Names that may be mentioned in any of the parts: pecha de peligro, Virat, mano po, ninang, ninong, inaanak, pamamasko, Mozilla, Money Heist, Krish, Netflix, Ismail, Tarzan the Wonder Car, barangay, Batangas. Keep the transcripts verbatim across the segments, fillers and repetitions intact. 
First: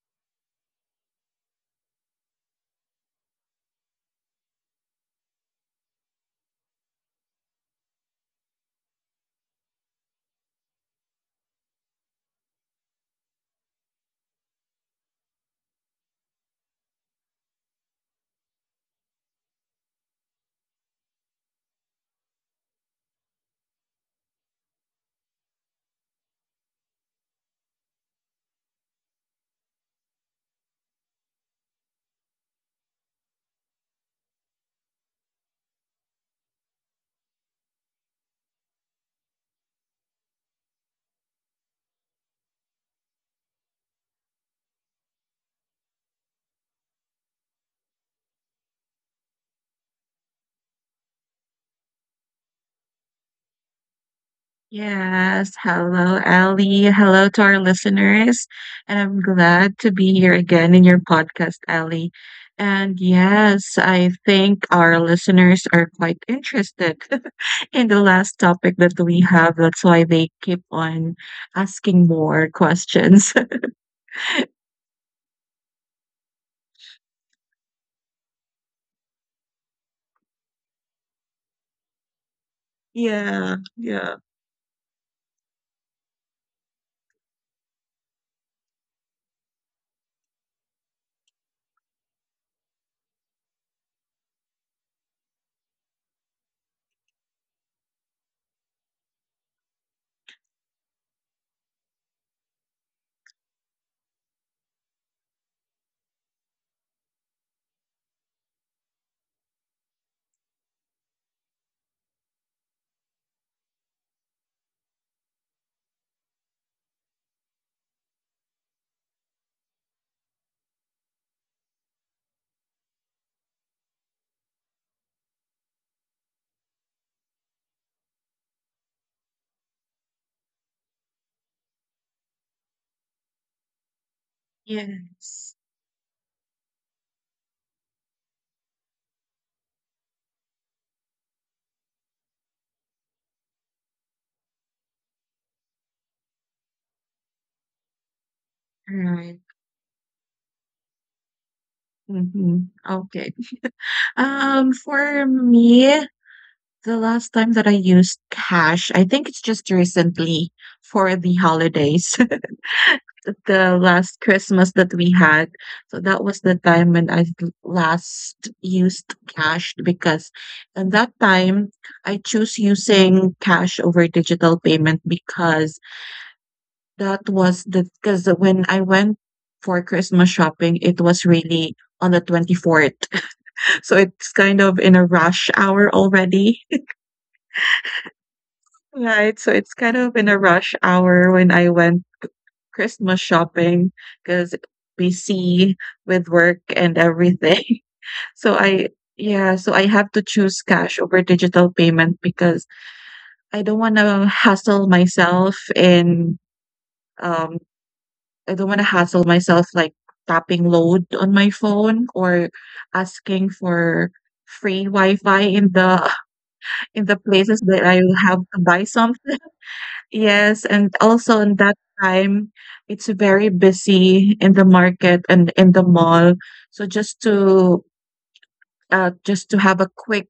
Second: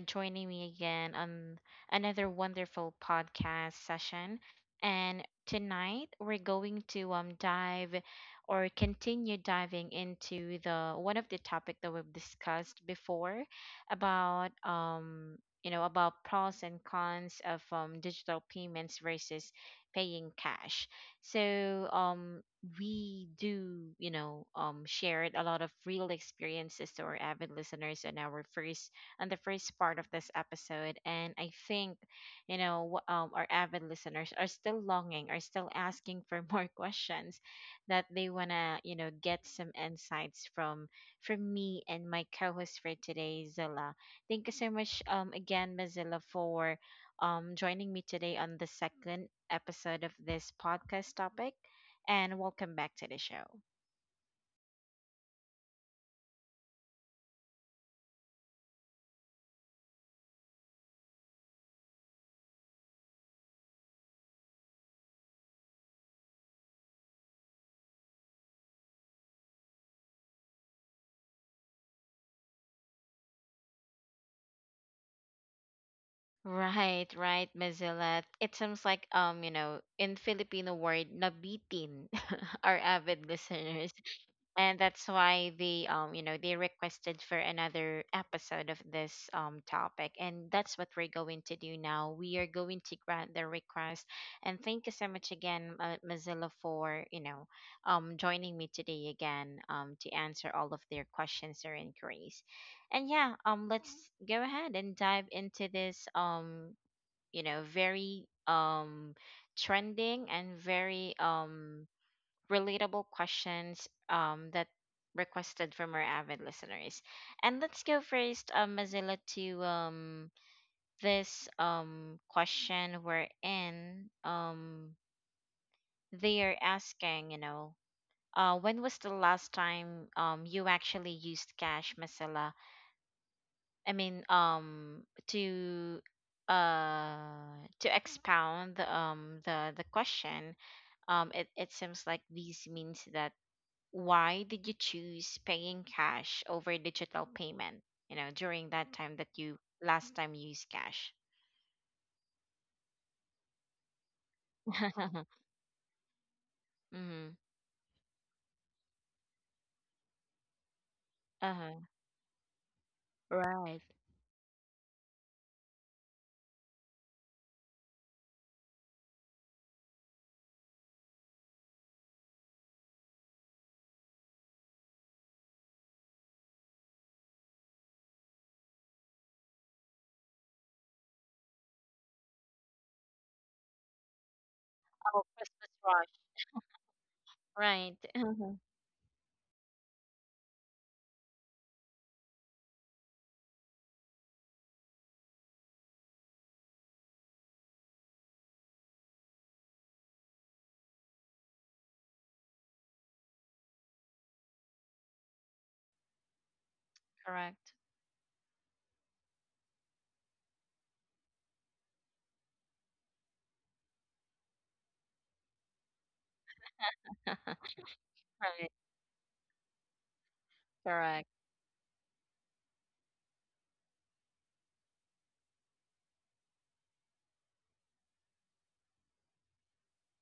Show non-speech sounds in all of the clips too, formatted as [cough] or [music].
joining me again on another wonderful podcast session. And tonight we're going to um, dive or continue diving into the one of the topic that we've discussed before about um you know about pros and cons of um, digital payments versus paying cash. So um we do, you know, um, shared a lot of real experiences to our avid listeners in our first and the first part of this episode. And I think, you know, wh- um, our avid listeners are still longing, are still asking for [laughs] more questions that they wanna, you know, get some insights from from me and my co-host for today, Zilla. Thank you so much, um, again, Mazilla, for um joining me today on the second episode of this podcast topic and welcome back to the show. Yes. Hello, Ellie. Hello to our listeners. And I'm glad to be here again in your podcast, Ellie. And yes, I think our listeners are quite interested [laughs] in the last topic that we have. That's why they keep on asking more questions. Right, right, Mazilla. It seems like um, you know, in Filipino word, nabitin, [laughs] our [laughs] avid Yeah. listeners. Yeah. And that's why they um you know they requested for another episode of this um topic, and that's what we're going to do now. We are going to grant their request. And thank you so much again, uh, Mozilla, for you know um joining me today again um to answer all of their questions or inquiries. And yeah, um let's go ahead and dive into this um you know very um trending and very um relatable questions, um, that requested from our avid listeners. And let's go first, um, Mazilla, to um, this um, question we're in. Um, they are asking, you know, uh, when was the last time um, you actually used cash, Mazilla? I mean, um, Yes. to uh to expound um the the question. um it, it seems like this means that why did you choose paying cash over digital payment, you know, during that time that Right. you last time you used cash. Mm-hmm. Okay. Um, [laughs] mm-hmm. for me, the last time that I used cash, I think it's just recently for the Uh-huh. holidays, [laughs] Right. the last Christmas that we had. So that was the time when I l- last used cash because at that time I choose using cash over digital payment because that was the because when I went for Christmas shopping, it was really on the twenty-fourth. [laughs] So it's kind of in a Oh, rush Christmas hour rush. already. Right. Uh-huh. Right, so it's kind of in a rush hour when I went Christmas shopping because busy with work and everything. [laughs] So I yeah, so I have to choose cash over digital payment because I don't wanna hassle myself in um, Correct. I don't wanna hassle myself like tapping load on my phone or asking for free Wi-Fi in the [laughs] in the places [laughs] that I have to buy Right. something. Yes, and Correct. also in that time, it's very busy in the market and in the mall. So just to uh, just to have a quick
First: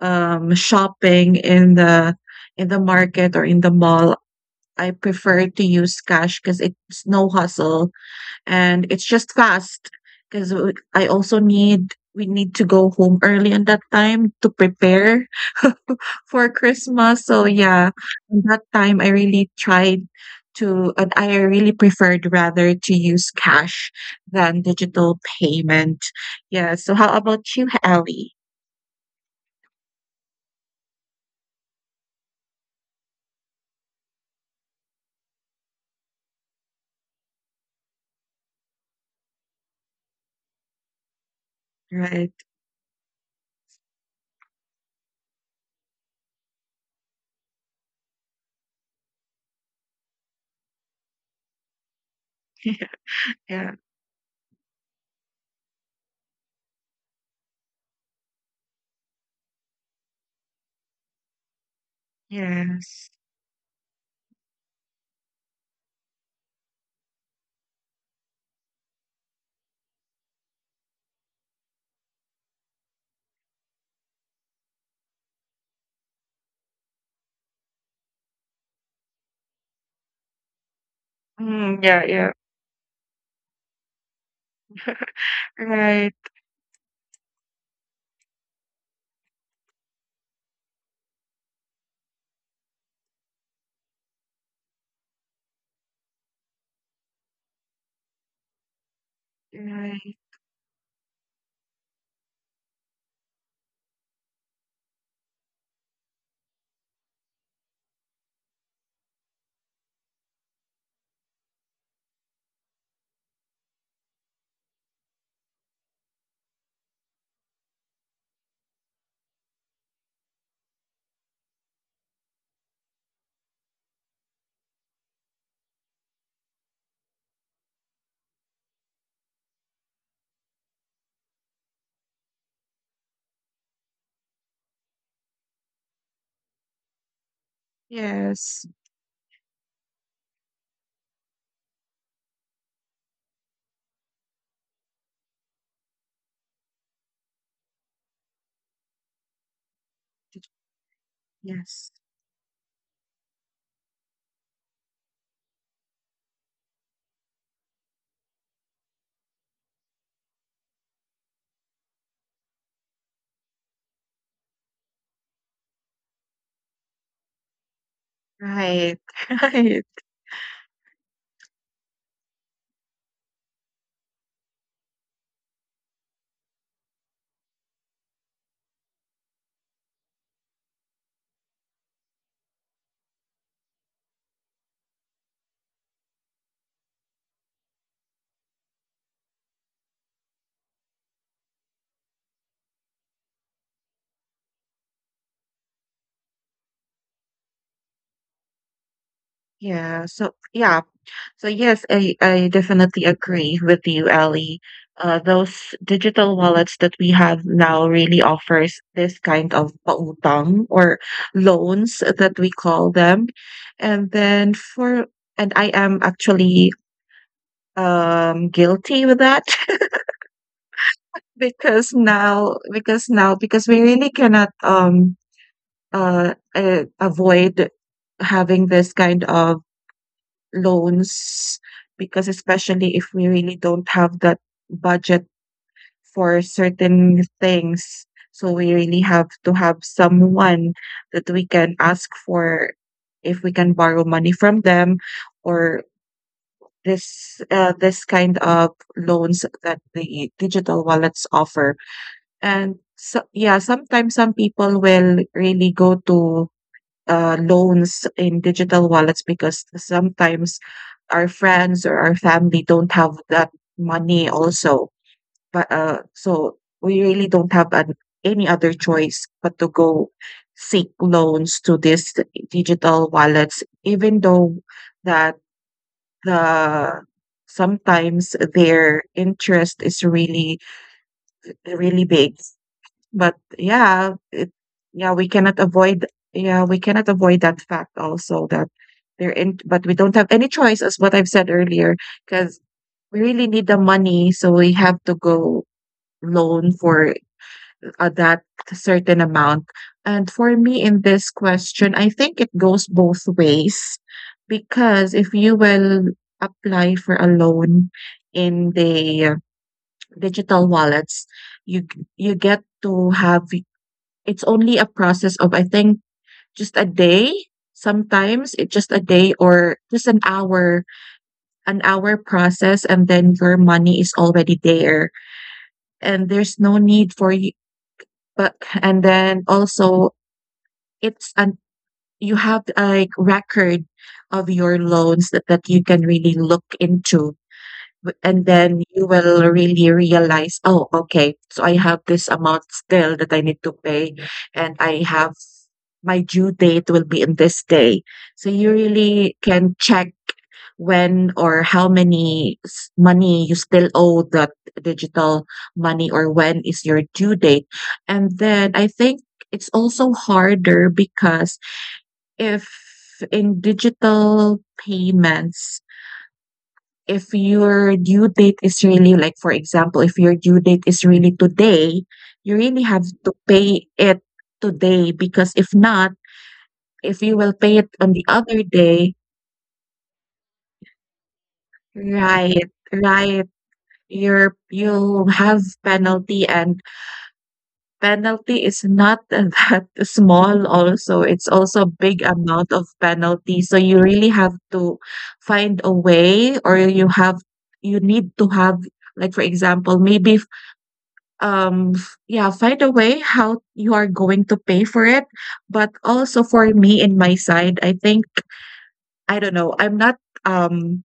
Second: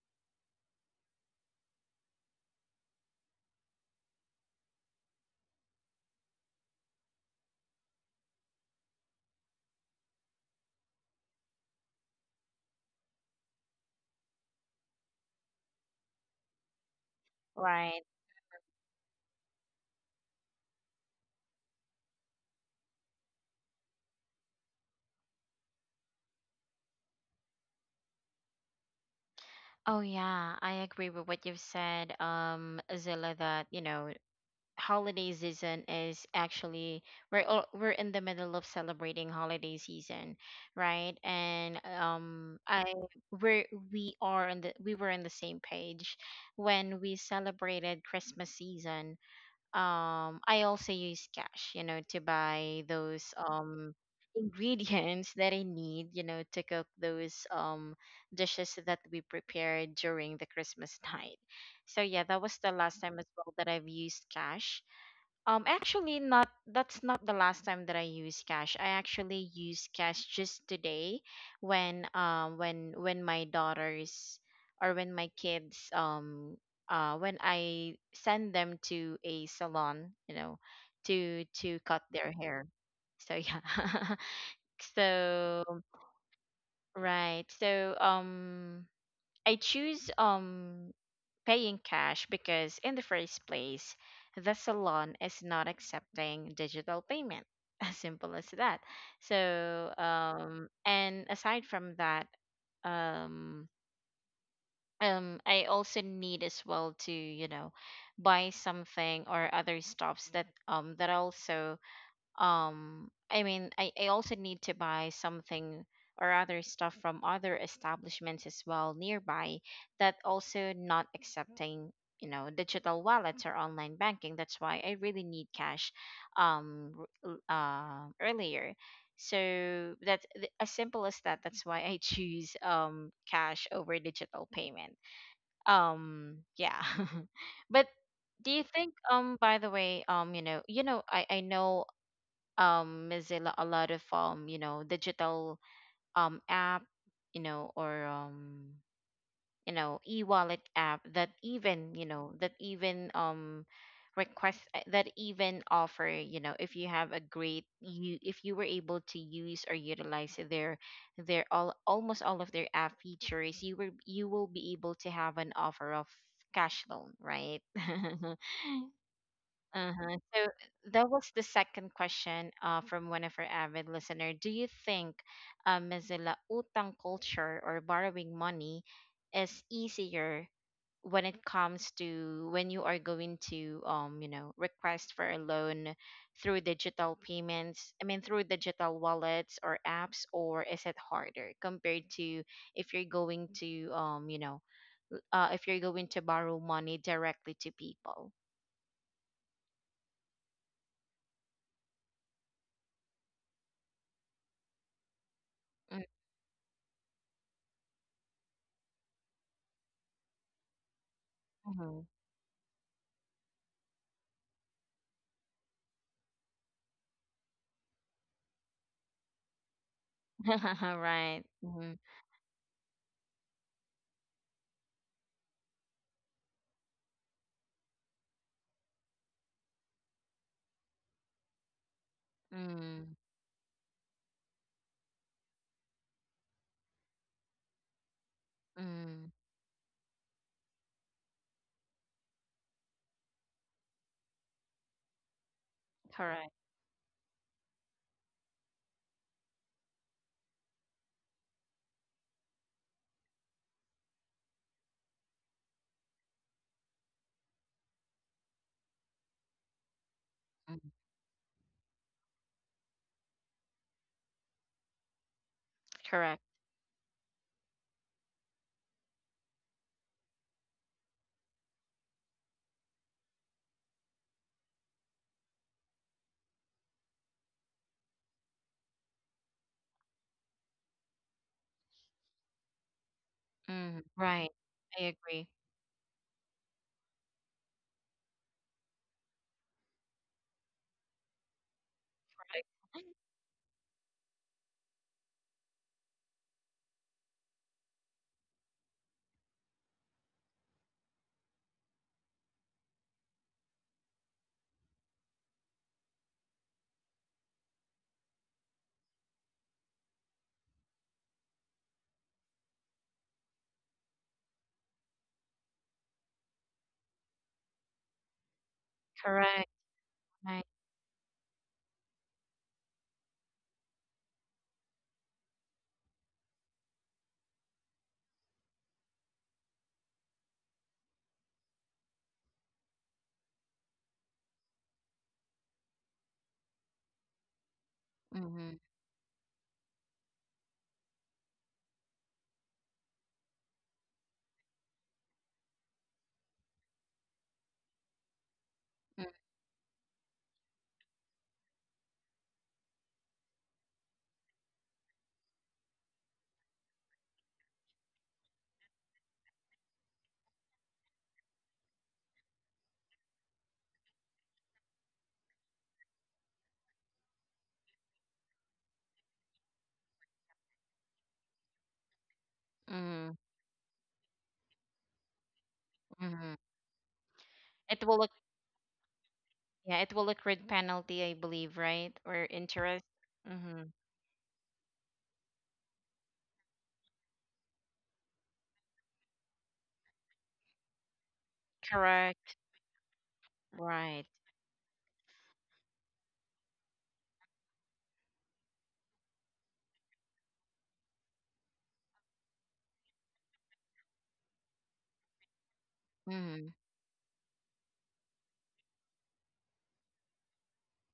um, shopping in the in the market or in the mall, I prefer to use cash because it's no hustle and it's just fast. Because I also need we need to go home early in that time to prepare [laughs] for Christmas. So yeah, Right. at that time I really tried to and I really preferred rather to use cash than digital payment. Yeah, so how about you, Ellie? Oh yeah, I agree with what you've said, um Zilla, that you know holiday season is actually we're all, we're in the middle of celebrating holiday season, right? And Right. um, I we we are in the we were in the same page when we celebrated Christmas season. Um, I also use cash, you know, to [laughs] buy Yeah. those Yeah. um ingredients that I need, you know, to cook those um dishes that we prepared during the Christmas [laughs] night. So yeah, that was the last Yes. time as well that I've used cash, um, actually. Not that's not the last time that I use cash. I actually use cash just today when um when when my daughters or when my kids um uh when I send them to a salon, you know, to to Mm, cut yeah. their Yeah. hair. So yeah. [laughs] So Right. right. So um I choose um paying cash because, in the first place, the salon is not accepting digital payment. [laughs] As simple as that. So, Right. um, and aside from that, um, um, I also need as well to, you know, buy something or other stuffs that um that also um i mean I, I also need to buy something or other stuff from other establishments as well nearby that also not accepting you know digital wallets or online banking. That's why I really need cash, um r- uh, earlier. So that's th- as simple as that. That's why I [laughs] choose um cash over digital payment. um yeah. [laughs] But do you Yes. think, um by the way, um you know, you know i i know, um Mozilla, a lot of um you know digital um app, you know, or um you know e-wallet app that even Yes. you know that even um request uh, that even offer, you know, if you have a great you if you were able to use or utilize their their all almost all of their app features, you will you will be able to have an offer of cash loan, right? [laughs] Right. [laughs] Right. Uh-huh. So that was the second question, uh, from one of our avid listener. Do you think, uh, Mozilla, utang culture or borrowing money is easier when it comes to when you are going to um you know request for a loan through digital payments, I mean through digital wallets or apps, or is it harder compared to if you're going to um you know l- uh, if you're going to borrow money directly to people. Yeah. So yeah, so yes, I, I definitely agree with you, Ali. Uh, those digital wallets that we have now really offers this kind of pautang or Mm-hmm. loans that we call them. And then for, and I am actually um guilty with that. [laughs] [laughs] Right. Mhm. Because now, because now, because we really cannot um uh, uh avoid having this kind of loans because especially if Mm. we really don't have that budget for certain things. So we really Mm. have to have someone that we can ask for if we can borrow money from them or Correct. this uh, this kind of loans that the digital wallets offer. And so, yeah, sometimes some people will really go to uh, loans in digital wallets because sometimes Mm. our friends or our family don't have that money also. But uh, Correct. so we really don't have an, any other choice but to go seek loans to these digital wallets, even though that the sometimes their interest is really really big but Mm. yeah, Right. it I yeah, we agree. cannot avoid yeah, we cannot avoid that fact also that they're in but we don't have any choice as what I've said earlier, Right. because we really need the money, so we have to go loan for uh, that certain amount. And for me in this question, I think it goes both ways because if you will apply for a loan in the uh, digital wallets, you g- you get to have it's only a process of, I think, just a day. Sometimes it's just a day Correct. or just an Right. hour, an hour process, and then your money is already there. And there's no need for you, but, and then also it's an, you have like record of your loans that, that you can really look into W and Mm-hmm. then you will really realize, "Oh, okay, so I have this amount still that I need to pay, and I have my due date will be in this day." So you really can check when or how many s money you still owe that digital money or when is your due date. And then I think it's also harder because if in digital payments if your due date is really like, for example, if your due date is really today, you really have Mm-hmm. to pay it today because if not, Mm-hmm. if you will pay it It will on look, the other day, yeah, it will accrue penalty, I believe, right? Or right, interest. right, Mm-hmm. you're you'll have penalty and penalty is not [laughs] that small also. It's also a big Correct. amount of penalty. So you Right. really have to find a way or you have you need to have like for example, maybe um f- yeah find a way how you are going to pay for it but also Mm-hmm. for me in my side i think I don't know i'm not um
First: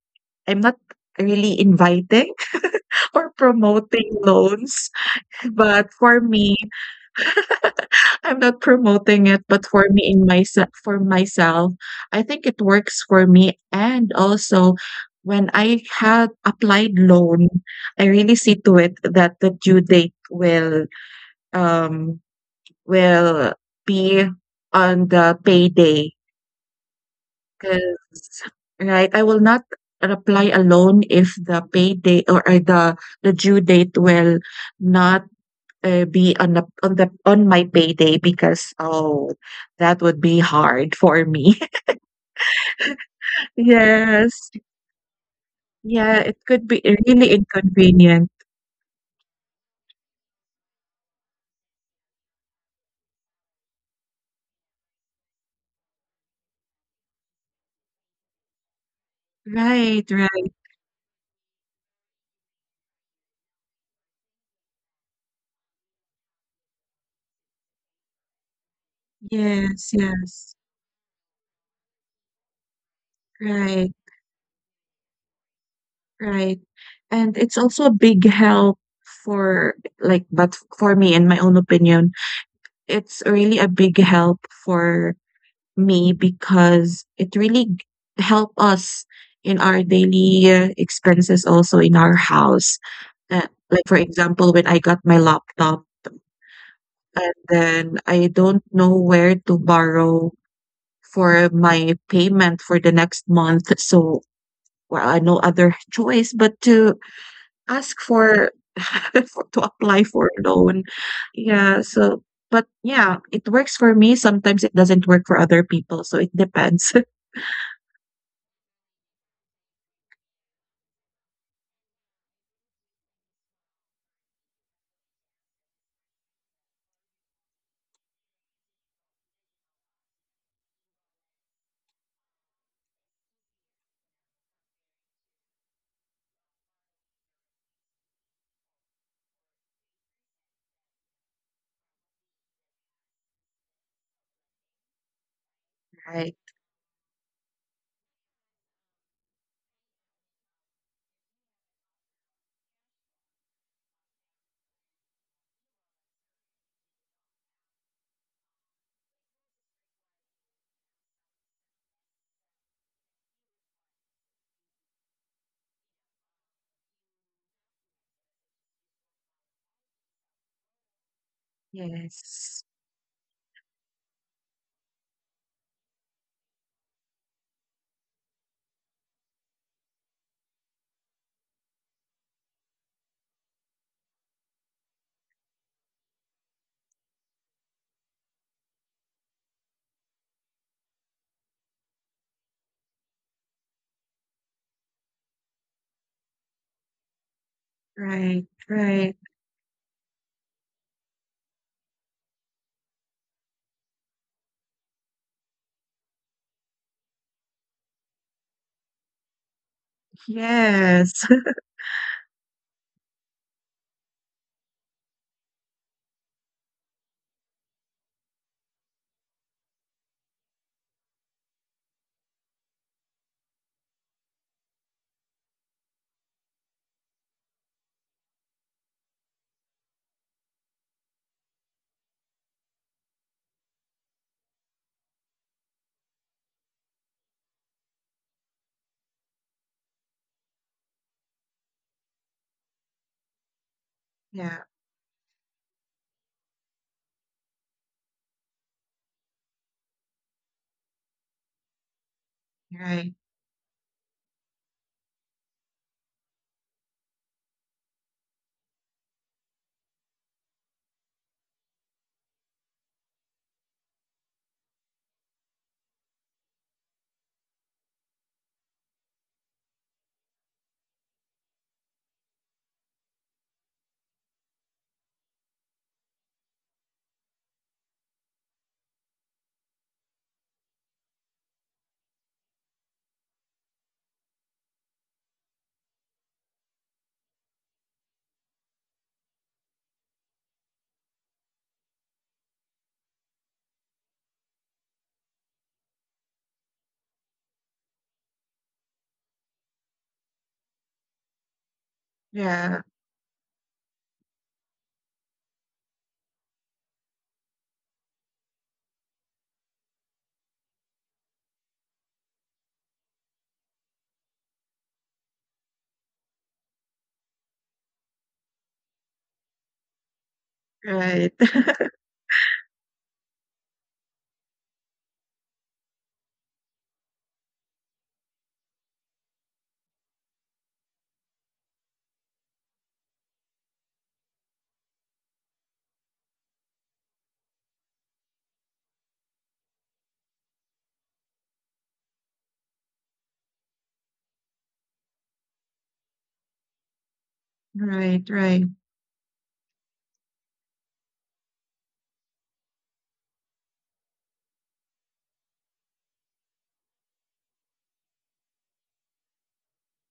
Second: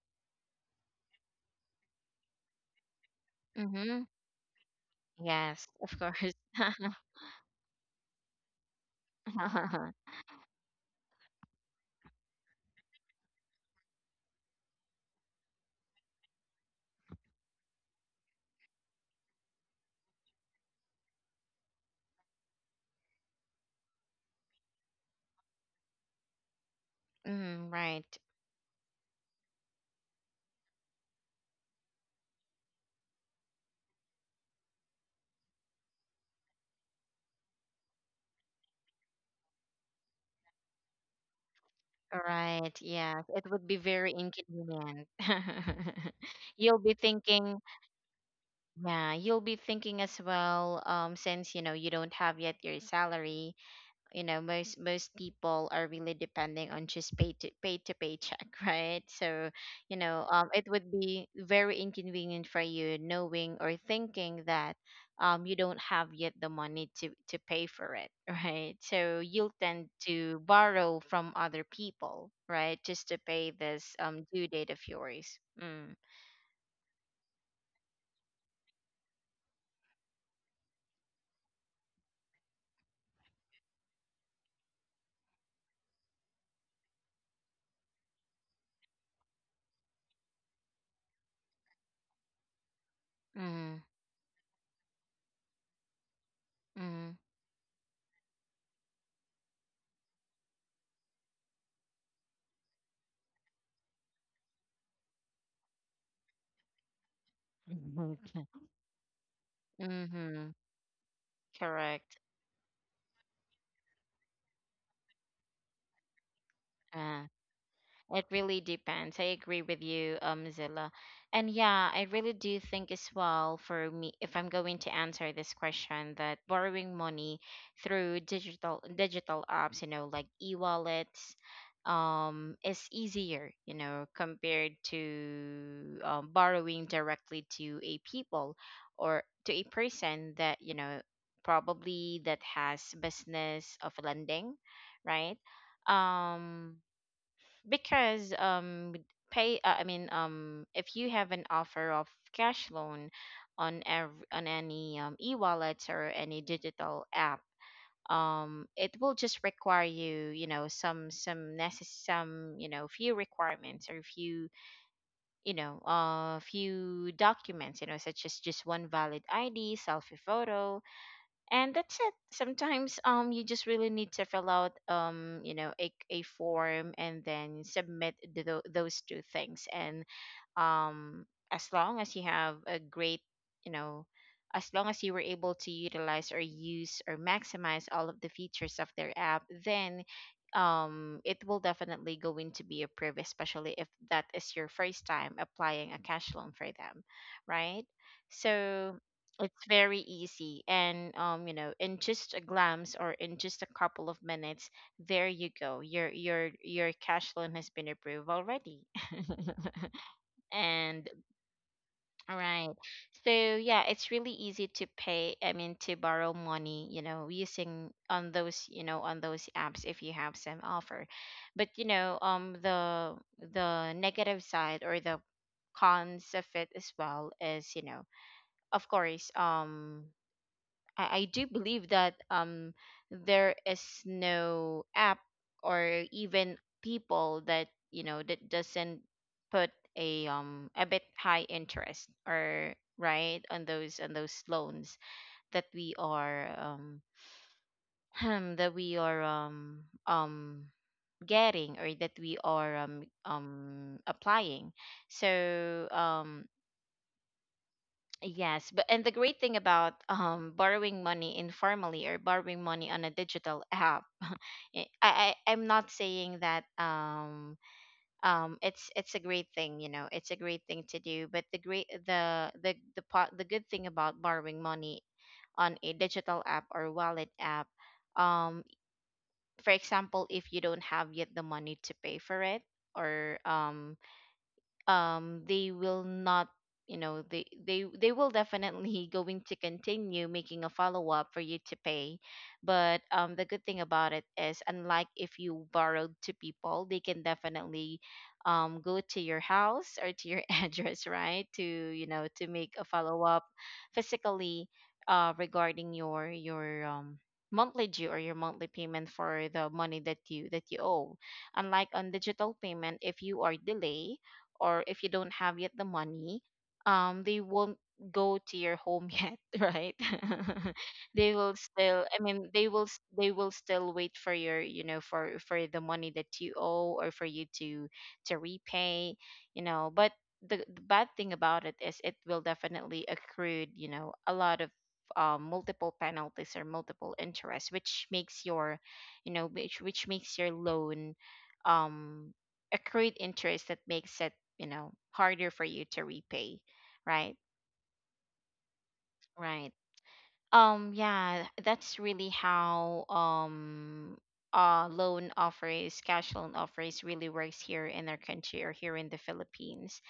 i'm not really inviting [laughs] or Mm-hmm. promoting loans Yes, but of for course. me I'm not promoting it but for me [laughs] in my for myself I think it works for me and also when I had applied loan I really see to it that the due date will um will be on the payday Mm, because right. right, I will not apply a loan if the payday or or the the due date will not, uh, be on the on the on my payday because, oh, that would be hard for me. [laughs] Right. Yes, it would be very Yes. inconvenient. [laughs] Yeah, it could You'll be be really thinking, inconvenient. yeah, you'll be thinking as well, um, since you know you don't have yet your salary, you know, most most people are really depending on just pay to pay to paycheck, [laughs] right? So, you Right, know, um, right. it would be very inconvenient for you knowing or thinking that um you don't have yet the money to to pay for it, [laughs] right? So you'll tend Yes, to yes. borrow from other people, right, just to pay this Right. um due date of yours. Mm. Right. And it's also a big help for like but for me in my own opinion, it's really a big help for me because it really g- help us in our daily uh, expenses also in our house. Uh, Mm. like for example, when I got my laptop and then I don't know where to borrow for my payment for the next month, so well, I no other [laughs] choice but to ask Mm. [laughs] for [laughs] for to apply for a Mm-hmm. loan. Yeah, Correct. so but yeah, it works for me, sometimes it doesn't work for other people, so it depends. [laughs] Uh, It really depends. I agree with you, um, Zilla. And yeah, I really do think as well for me, if I'm going to answer this question, that borrowing money through digital digital apps, you know, like e-wallets, um, is easier, you know, compared to um, borrowing directly to a people or to a person that, you know, probably that has business of lending, right? Right. Um, because um pay uh, I mean um if you have an offer of cash loan on every on any, um, e-wallet or any digital app, um it will just require you, you know, some some necess- some you know few requirements or few you know uh few documents, you know, such as just one valid ID, selfie photo, and that's it. Yes. Sometimes um you just really need to fill out um you know a, a form and then submit th- tho- those two things and um as long as you have a great you know as long as you were able to utilize or use or maximize all of the features of their app, then um it will definitely go into be approved, especially if that is your first time applying a cash loan for them, right? Right, So right. it's very easy, and um you know in just a glance or in just a couple of minutes, there you go, your your your cash loan has been approved already. [laughs] And Yes. [laughs] all right. So yeah, it's really easy to pay, I mean to borrow money, you know, using on those, you know, on those apps if you have some offer. But you know, um the the negative side or the cons of it as well is, you know, of course, um I, I do believe that um there is no app or even people that you know that doesn't put a um a bit high interest or right on those on those Yeah, loans that we are um [clears throat] that we are um um getting, or that we are um right. um applying. So um yes, but and the great thing about um borrowing money informally or borrowing money on a digital app, [laughs] I, I I'm not saying that um um it's it's a great thing, you know, it's a great thing to do. But the great the the the pot the good thing about borrowing money on a digital app or wallet app, um, for example, if you don't have yet the money to pay for it or um um they will not you know they they they will definitely [laughs] going to continue making a follow up for you to pay. But um the good thing about it is, unlike if you borrowed to people, they can definitely um go to your house or to your [laughs] address, right, to you know to make Yeah, a follow up physically, uh regarding your your um monthly due or your monthly payment for the money that you that you owe. Unlike on digital payment, if you are delayed or if you don't have yet the money, um, they won't go to your home yet, [laughs] right? [laughs] right. They will [laughs] still, I mean, they will s- they will still wait for your, you know, for for the money that you owe or for you to to repay, you know. But the, the bad thing about it is it will definitely accrue, you know, a lot of um, multiple penalties or multiple interest, which makes your, you know, which which makes your loan um accrued interest that makes it, you know, harder for you to repay. Right. Right, right. Right. Um yeah that's really how um uh loan offers cash loan offers really works here in our country or here in the Philippines.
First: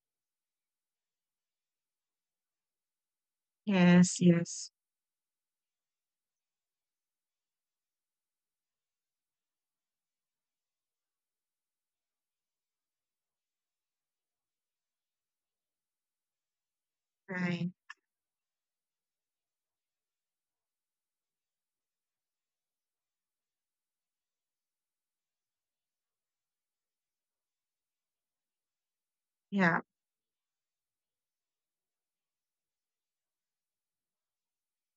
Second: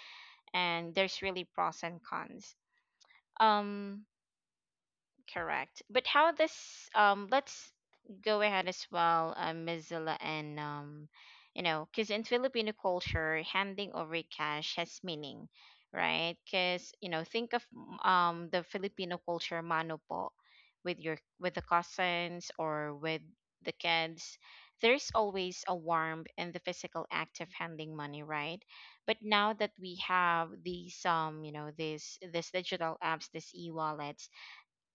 And there's really pros and cons. um Yes, yes. Correct. But how this um let's go ahead as well, uh, Miss Zilla, and um you know, because in Filipino culture, handing over cash has meaning, right? Because, you know, think of Right. um the Filipino culture mano po with your with the cousins or with the kids. There's always a warmth in the physical act of handing money, right? But now that Yeah. we have these um you know, these this digital apps, this e-wallet,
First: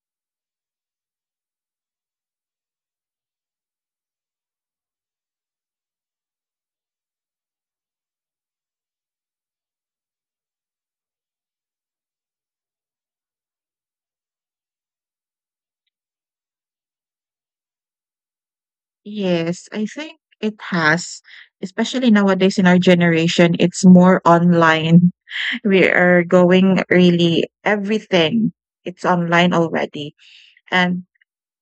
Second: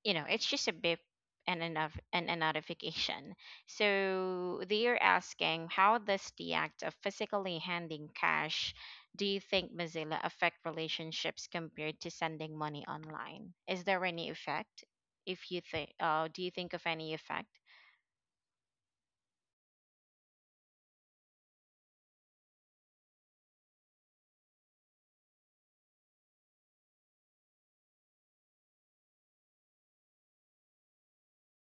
you know, it's just a bip and enough and a notification. So they're asking, how does the act of physically handing cash, do you think, Mozilla, affect relationships compared to sending money online? Is there any effect? If you think, uh, do you think of any effect? Yes, I think it has, especially nowadays in our generation, it's more online. We are going really everything it's online already and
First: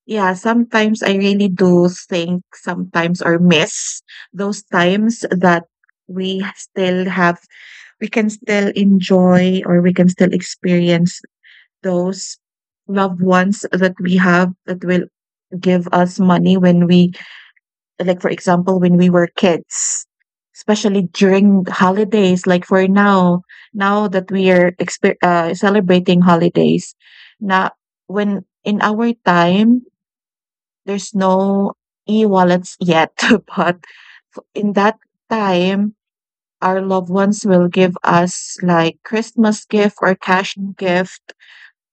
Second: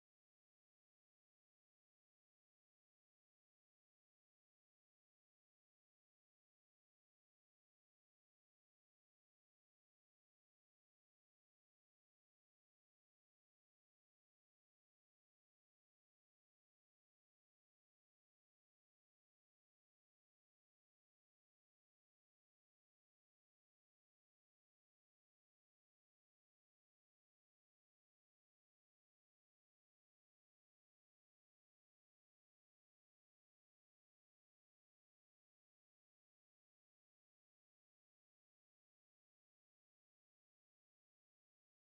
yeah sometimes I really do think sometimes or miss those times that we still have we can still enjoy or we can still experience those loved ones that we have that will give us money when we, like for example, when we were kids, especially during holidays like for now, now that we are exper- uh, celebrating holidays now, when in our time there's no e-wallets yet. [laughs] But f- in that time our loved ones will give us like Christmas gift or cash gift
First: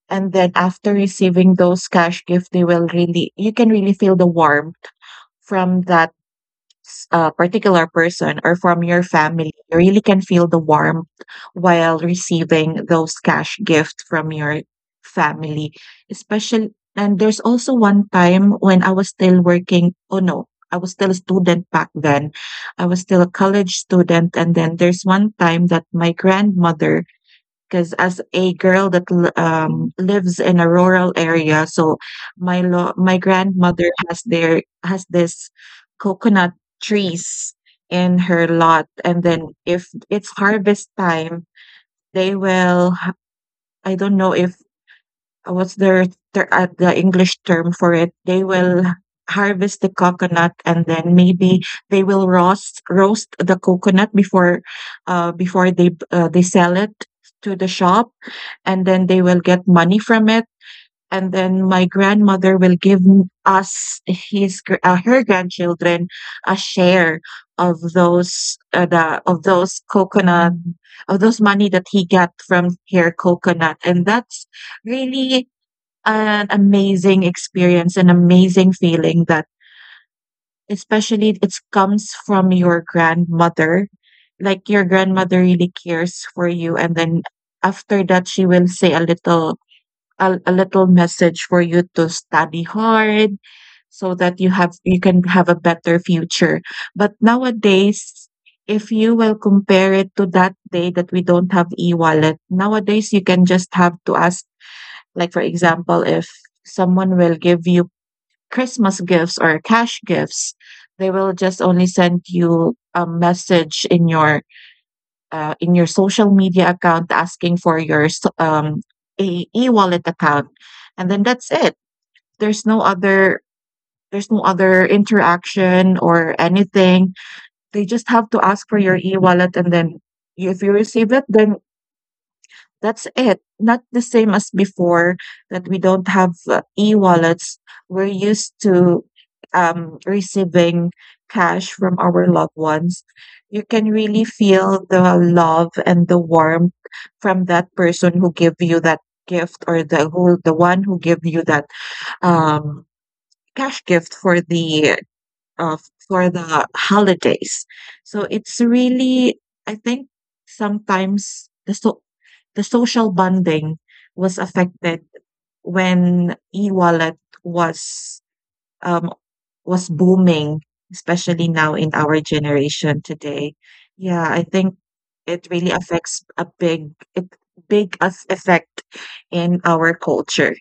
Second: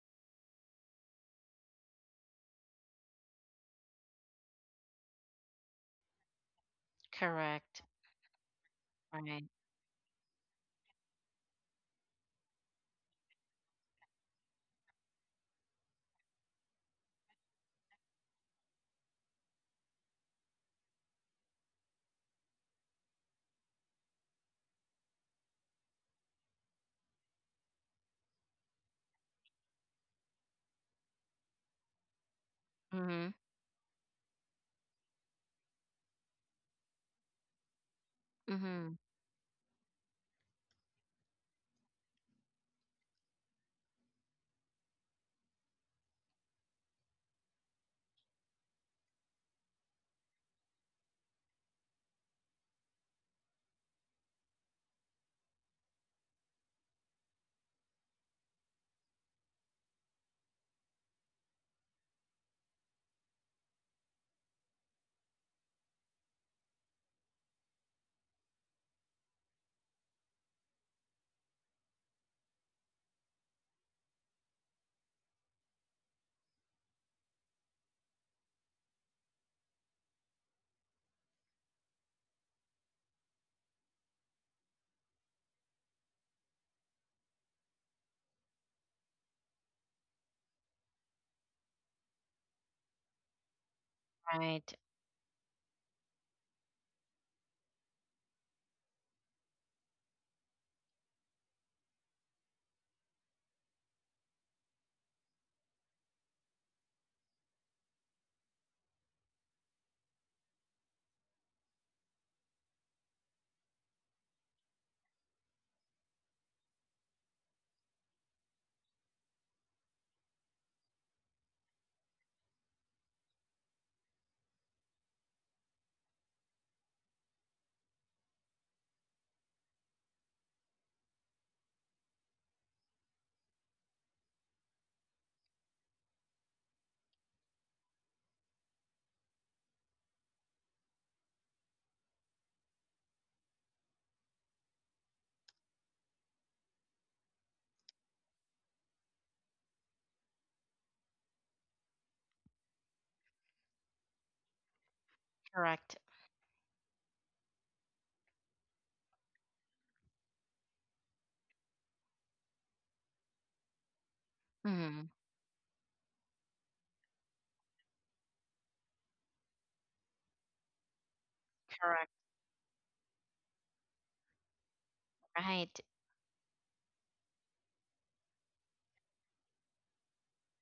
and then after receiving those cash gift they will really you can really feel the warmth from that a Correct. particular person or from your Right. family, you really can feel the warmth while receiving those cash gifts from your family. Especially, and there's also one time when I was still working. Oh no, I was still a student back then. I was still a college student, and then there's one time that my grandmother, because as a girl that l- um, lives in a rural area, so my lo- my Mm-hmm. grandmother has their has this coconut trees in her lot, Mm-hmm. and then if it's harvest time, they will. h- I don't know if uh, what's their ter- uh, the English term for it? They will harvest the coconut and then maybe they will roast roast the coconut before uh, before they uh, they sell it to the shop and then they will get money from it and then my grandmother will give m- us his gr- uh, her grandchildren a share of those uh, the of those coconut of those money that he got from her coconut and that's really an amazing experience, an amazing feeling that especially it comes from your grandmother. Like your grandmother really cares for you and then after that she will say a little a, a little message for you to study hard so that you have Right. you can have a better future. But nowadays if you will compare it to that day that we don't have e-wallet, nowadays you can just have to ask, like, for example, if someone will give you Christmas gifts or cash gifts, they will just only send you a message in your uh, in your social media account asking for your s- um, A E wallet account, and then that's it. There's no other there's no other interaction or anything. They just have to ask for your e-wallet, and then if you receive it, then that's it. Not the same as before that we don't have uh, e-wallets. We're used to um, receiving cash from our loved ones. You can really feel the love and the warmth from that person who gave you that gift or the who the one who gave you that um, cash gift for the uh, Correct. for the holidays. So it's really, I think sometimes the so the social bonding was affected Mm-hmm. when e-wallet was um, was booming, especially now in Correct. our generation today. Yeah, I think it really Right. affects a big it big as effect in our culture.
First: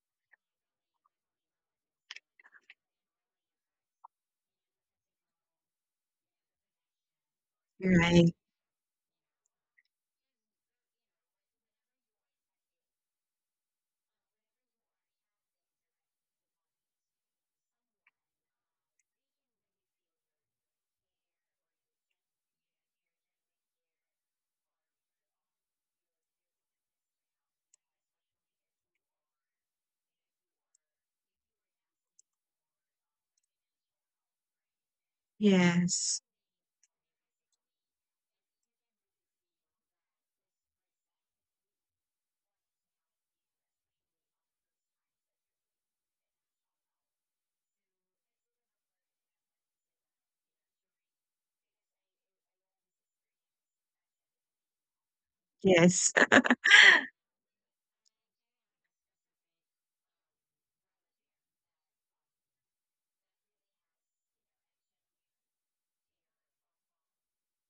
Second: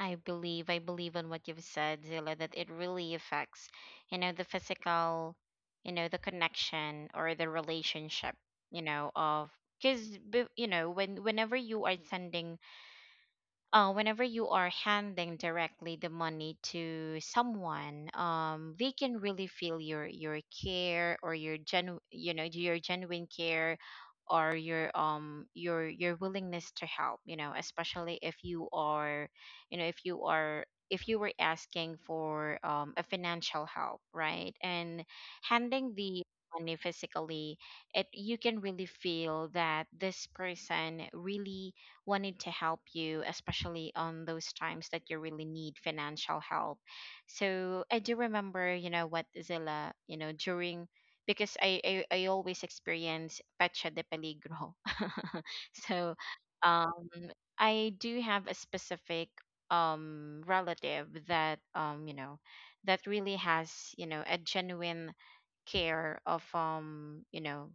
I believe, I believe on what you've said, Zilla, that it really affects, you know, the physical, you know, the connection or the Right. relationship, you know, of, because you know, when whenever you are sending, uh, whenever you are handing directly the money to someone, um, they can really feel your your care or your genu- you know your genuine care or your um your your willingness to help, you know, especially if you are, you know, if you are if you were asking for um, a financial help, right? And handing the Yes. money physically, it, you can really feel that this person really wanted to help you, especially on those times that you really need financial help. So I do remember, you know, what, Zilla, you know, during, because I I, I always experience pecha de peligro. [laughs] So Yes. um I do have a specific um relative that, um, you know, that really has, you know, a genuine care of, um you know,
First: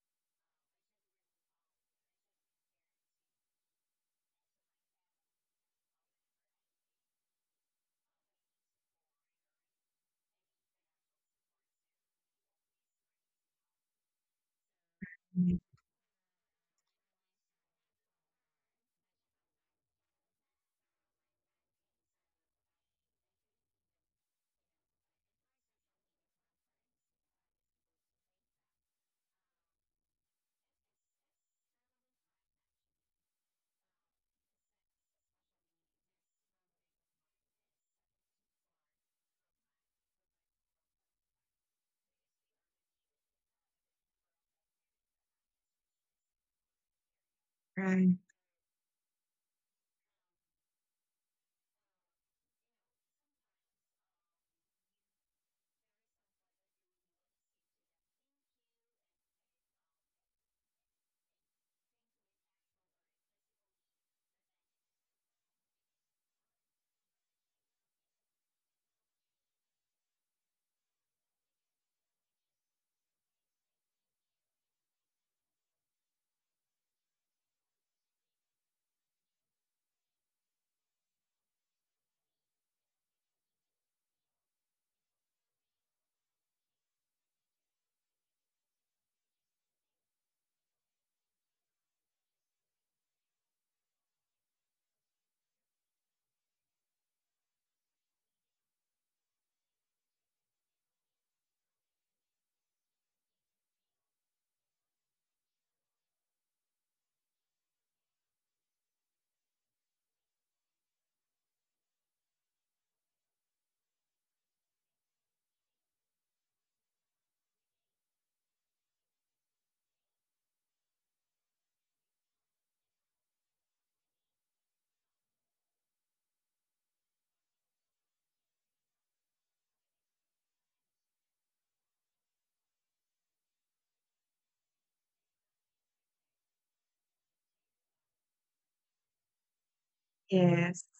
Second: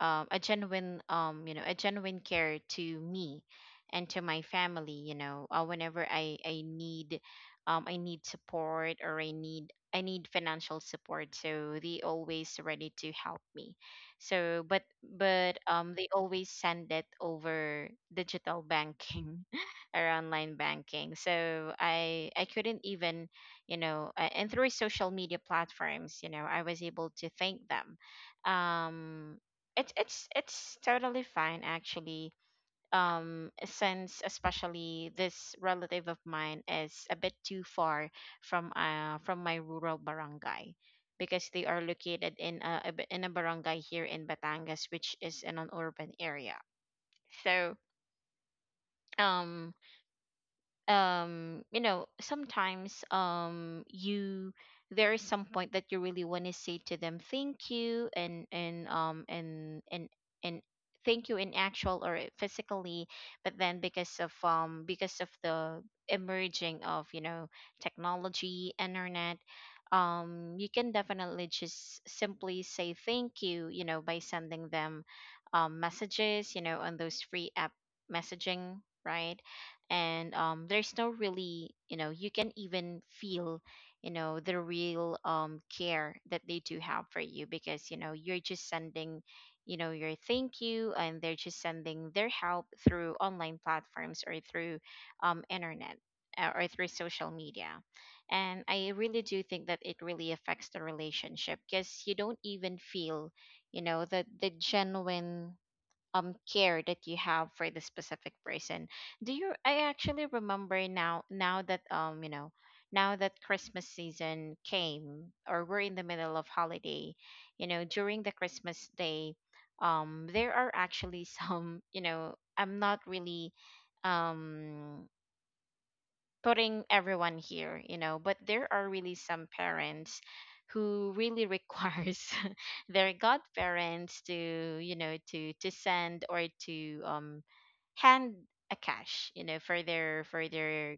um, a genuine um you know, a genuine care to me and to my family, you know, uh, whenever i i need, um I need support, or I need, I need financial support, so they always ready to help me. So but but um they always send it over digital banking or online banking. So I I couldn't even, you know, uh, and through social media platforms, you know, I was able to thank them. Um, it's it's it's totally fine, actually. Um, since especially this relative of mine is a bit too far from uh from my rural barangay, because they are located in a a b- in a barangay here in Batangas, which is in an urban area. So Right. um um you know, sometimes, um you, there is some point that you really want to say to them thank you, and and um and and and thank you in actual or physically, but then because of, um because of the emerging of, you know, technology, internet, um you can definitely just simply say thank you, you know, by sending them um messages, you know, on those free app messaging, right? And um, there's no really, you know, you can even feel, you know, the real, um, care that they do have for you, because, you know, you're just sending, you know, your thank you, and they're just sending their help through online platforms or through, um, internet, uh, or through social media. And I really do think that it really affects the relationship, because you don't even feel, you know, the the genuine um care that you have for the specific person. Do you, I actually remember now, now that, um you know, now that Christmas season came, or we're in the middle of holiday, you know, during the Christmas day, um there are actually [laughs] some, you know, I'm not really um putting everyone here, you know, but there are really some parents who really requires [laughs] their godparents to, you know, to to send, or to um hand a cash, you know, for their for Yes. their,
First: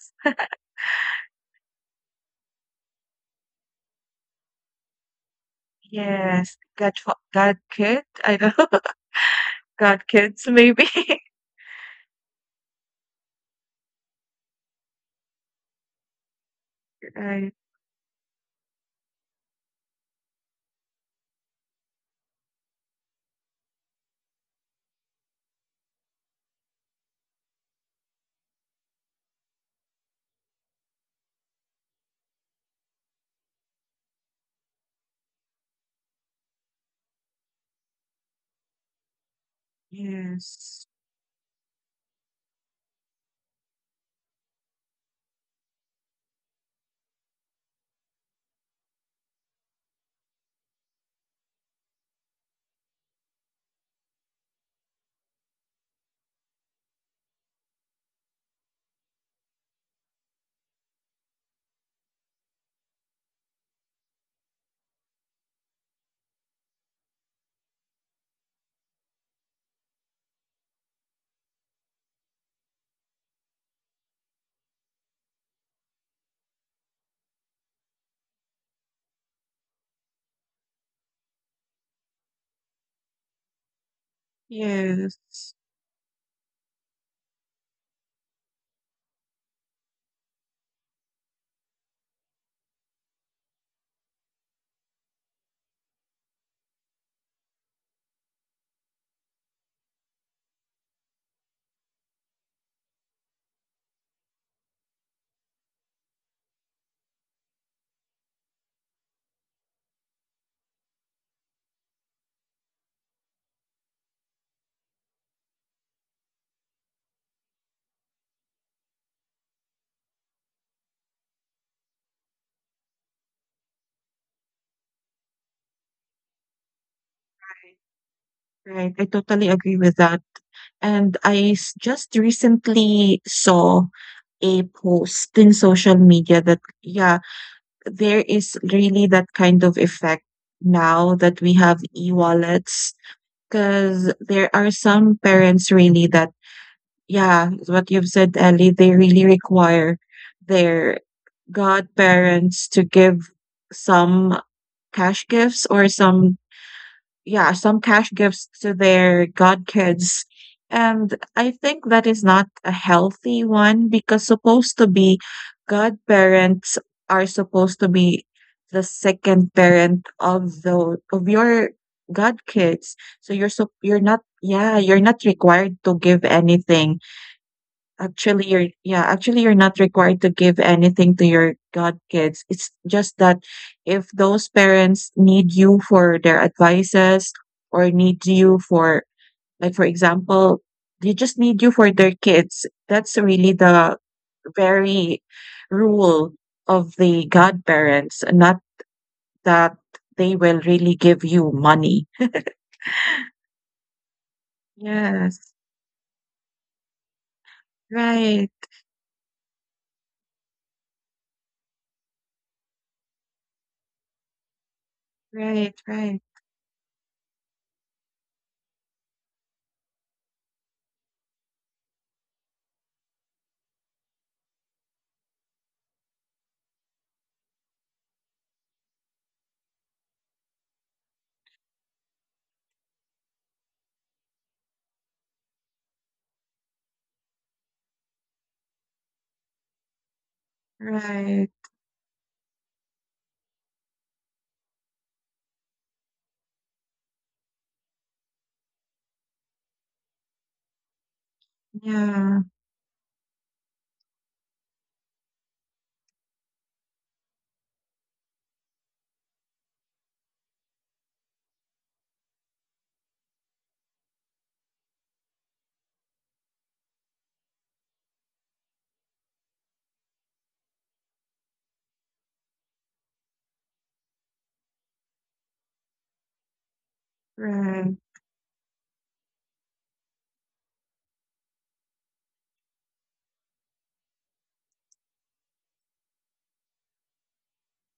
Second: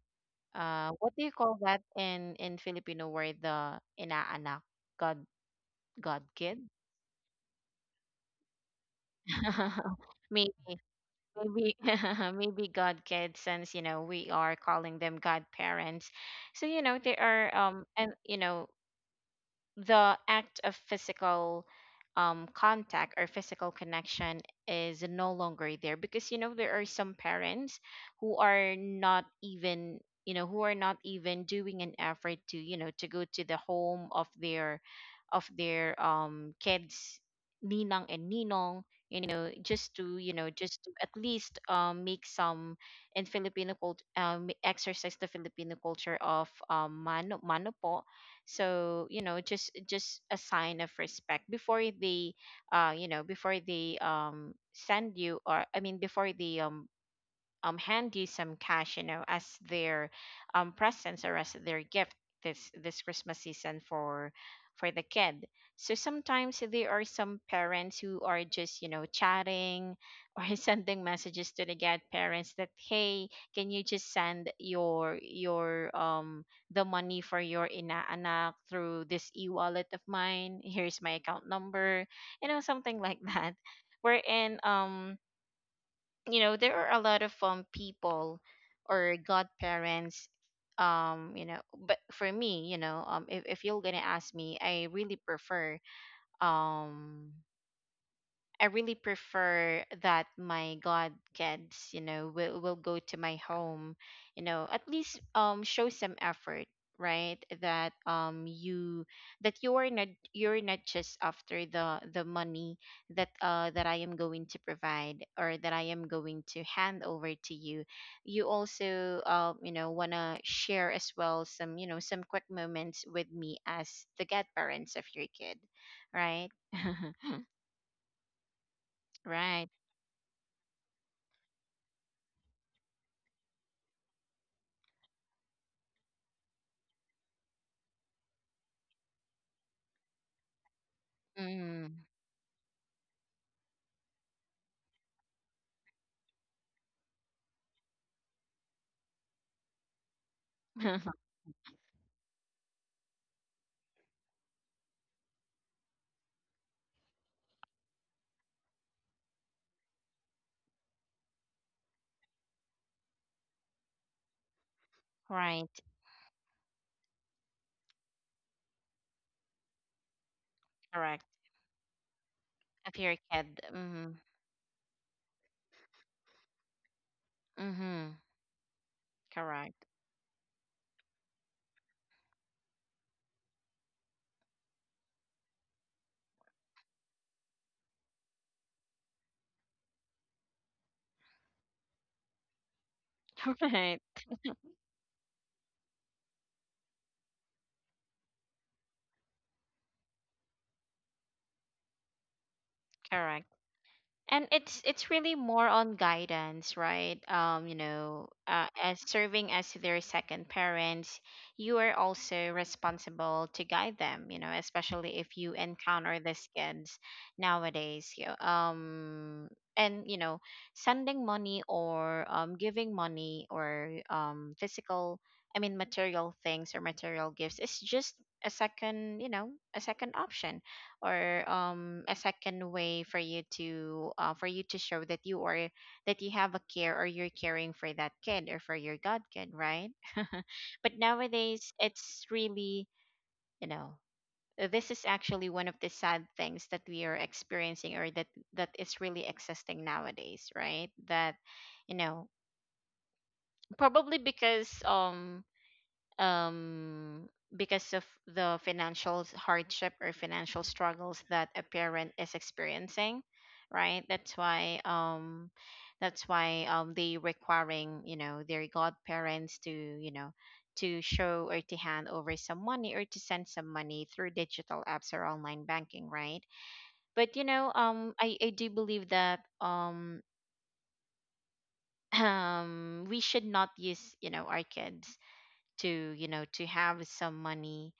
uh what do you call that in in Filipino word, the inaanak, god, god Yes, kid. Godfa God Kid? I don't know. [laughs] God [laughs] Kids Maybe. maybe, Maybe [laughs] maybe god kid, since, you know, we are calling them godparents. So, you know, [laughs] they right. are, um and, you know, the act of physical, um, contact or physical connection is no longer there, because, you know, there are some parents who are not even, you know, who are not even doing an effort to, you know, to go to the home of their of their um kids, ninang and ninong, you know, just to, you know, just Yes. to at least, um make some, in Filipino culture, um exercise the Filipino culture of, um mano mano po. So, you know, just just a sign of respect before they, uh you know, before they, um send you, or I mean, before they, um um, handy some cash, you know, as their, um, presents or as their gift this this Christmas season for for the kid. So sometimes there are some parents who are just, you know, chatting or [laughs] sending messages to the godparents that, hey, can you just send your your um the money for your inaanak through this e-wallet of mine? Here's my account number, you know, something like that. [laughs] Wherein, um Yes. you know, there are a lot of, um people or godparents, um you know, but for me, you know, um, if, if you're gonna ask me, I really prefer, um I really prefer that my god kids, you know, will will go to my home, you know, at least, um show some effort, right? That, um, you, that you're not, you're not just after the the money that, uh that I am going to provide, or that I am going to hand over to you. You also, uh, you know, wanna share as well some, you know, some quick moments with me as the godparents of your kid, right? [laughs] Right, I totally Right. agree with that. And I s just recently saw a post in social media that yeah, there is really that kind of effect now that we have Mm. e-wallets, wallets because there are some parents really that yeah, what you've said, Ellie, they really require their [laughs] godparents to give some cash gifts or some yeah some cash gifts to their godkids. And I think that is not a healthy one because supposed to be Right. godparents are supposed to be the second parent of the Correct. of your A godkids. pure so you're kid. so you're Mm-hmm. not yeah you're not required to give anything. Mm-hmm. Actually, you're yeah, actually you're not Correct. required to give anything to your godkids. It's just that if those parents need you for their advices or need you for like for example, they just need you for their kids. That's really [laughs] the Right. very rule of the godparents, not that they will really give you money. Correct. And it's it's really Yes. more on guidance, right? Um, you know, Right. uh, as serving as their second parents, you are also responsible to guide them, you know, especially if you Right. Right. encounter these kids nowadays. You, um and, you know, sending money, or, um giving money, or, um physical, I mean, material things or material gifts is just a second, you know, a second option, or, um a second way for you to, uh, for you to show that you are, that you have a care, or you're caring for that kid or for your godkid, right? [laughs] But Right. nowadays, it's really, you know, uh, this is actually one of the sad things that we are experiencing, or that that is really existing nowadays, right? That, you know, Yeah. probably because, um um, because of the financial s- hardship or financial struggles that a parent is experiencing, right? That's why, um, that's why, um, they requiring, you know, their godparents to, you know, to show or to hand over some money, or to send some money through digital apps or online banking, right? But you know, Right. um, I I do believe that, um. [clears throat] Um, we should not use, you know, our kids to, you know, to have some money,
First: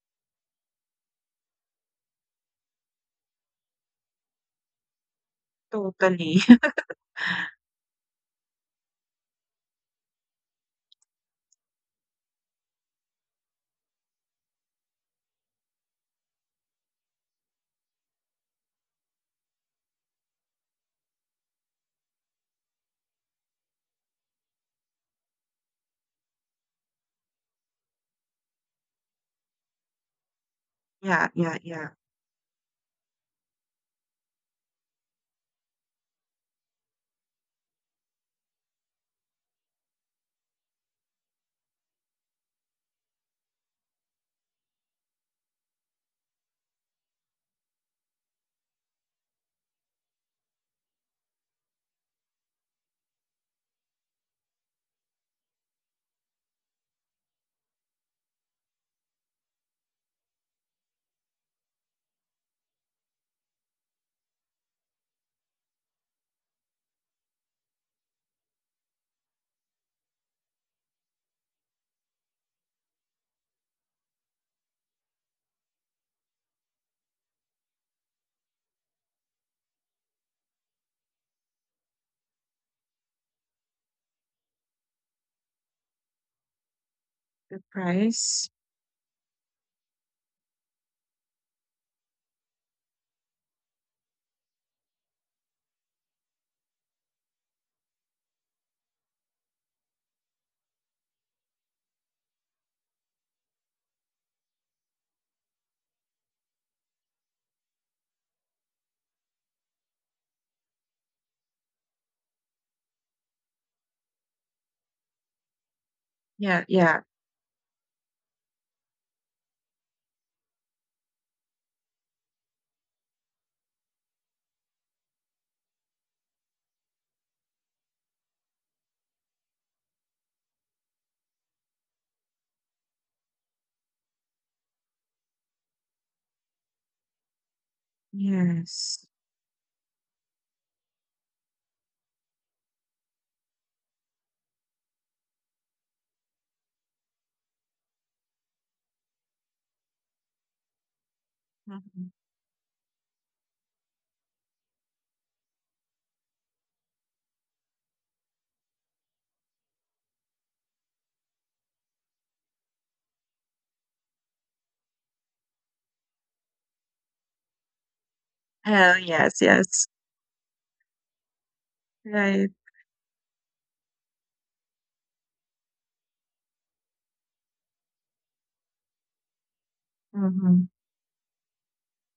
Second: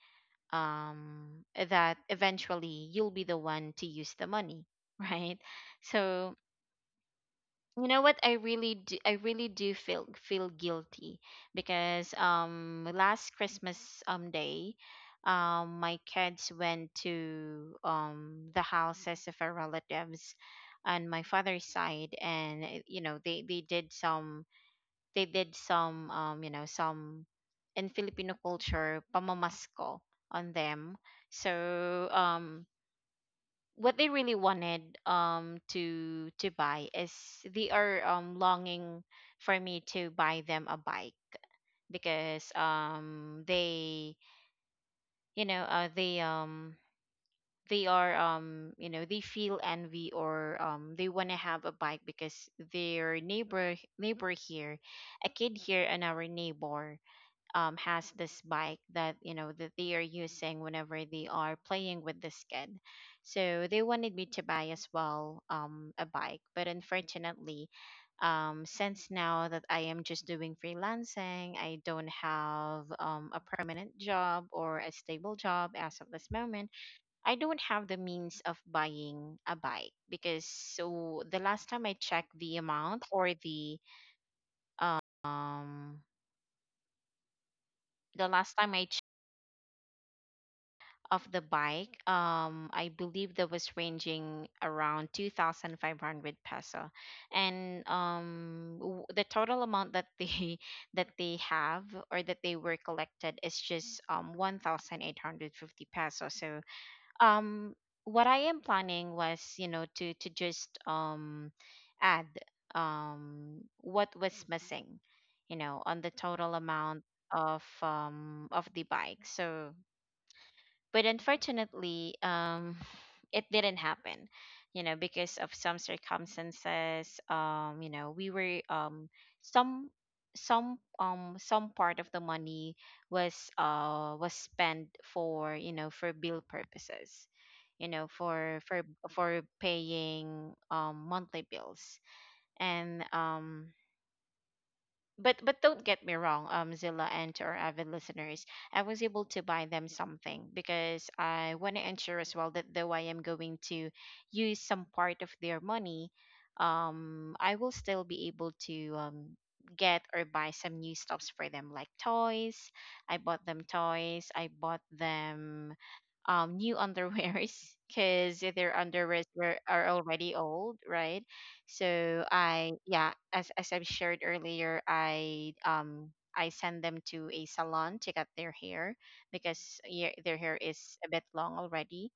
um, eh, that eventually you'll be the one to use the money, [laughs] right? So, Totally. you know what, I really do I really do feel feel guilty, because, um last Christmas, um day, um my kids went to, um the houses of our relatives on my father's side, and, uh, you know, they they did some, they did some, um you know, some, in Filipino culture, pamamasko, on them. Yeah, yeah, yeah. So, um what they really wanted, um to to buy is, they are, um longing for me to buy them a bike, because, um they, you know, uh, they, um they are, um you know, they feel envy, or, um they want to have a bike, because their neighbor, neighbor here a kid here and our neighbor, um, has this bike that, you know, that they are using whenever they are playing with this kid. So they wanted me to buy as well, um, a bike, but unfortunately, um, since now that I am just doing freelancing, I don't have, um, a permanent job or a stable job as of this moment. I don't have the means of buying a bike, because, so the last time I checked the amount, or the, um the Price. last time I of the bike, um, I believe that was ranging around two thousand five hundred peso. And, um, w- the total amount that they [laughs] that they have, or that they were collected is just, um, one thousand eight hundred fifty peso. So, um, what I am planning was, you know, to, to just, um, add, um, what was missing, you know, on the total Yeah, yeah. amount of, um, of the bike. So but unfortunately um [sighs] it didn't happen, you know, because of some circumstances, um you know, we were um some some um some part of the money was uh was spent for, you know, for bill purposes, you know, for for Yes. for paying um monthly bills. And um but but don't get me wrong, um, Zilla, and to our avid listeners, I was able to buy them something because I want to Mhm. ensure as well that, though I am going to use some part of their money, um, I will still be able to um get or buy some new stuffs for them like toys. I bought them toys. I bought them um new underwears [laughs] because their Oh, underwears yes, were yes. are already old, right? So Right. I, yeah, as as I've shared earlier, I um I send them to a salon to cut their hair because, yeah, their hair Mhm. is a bit long already.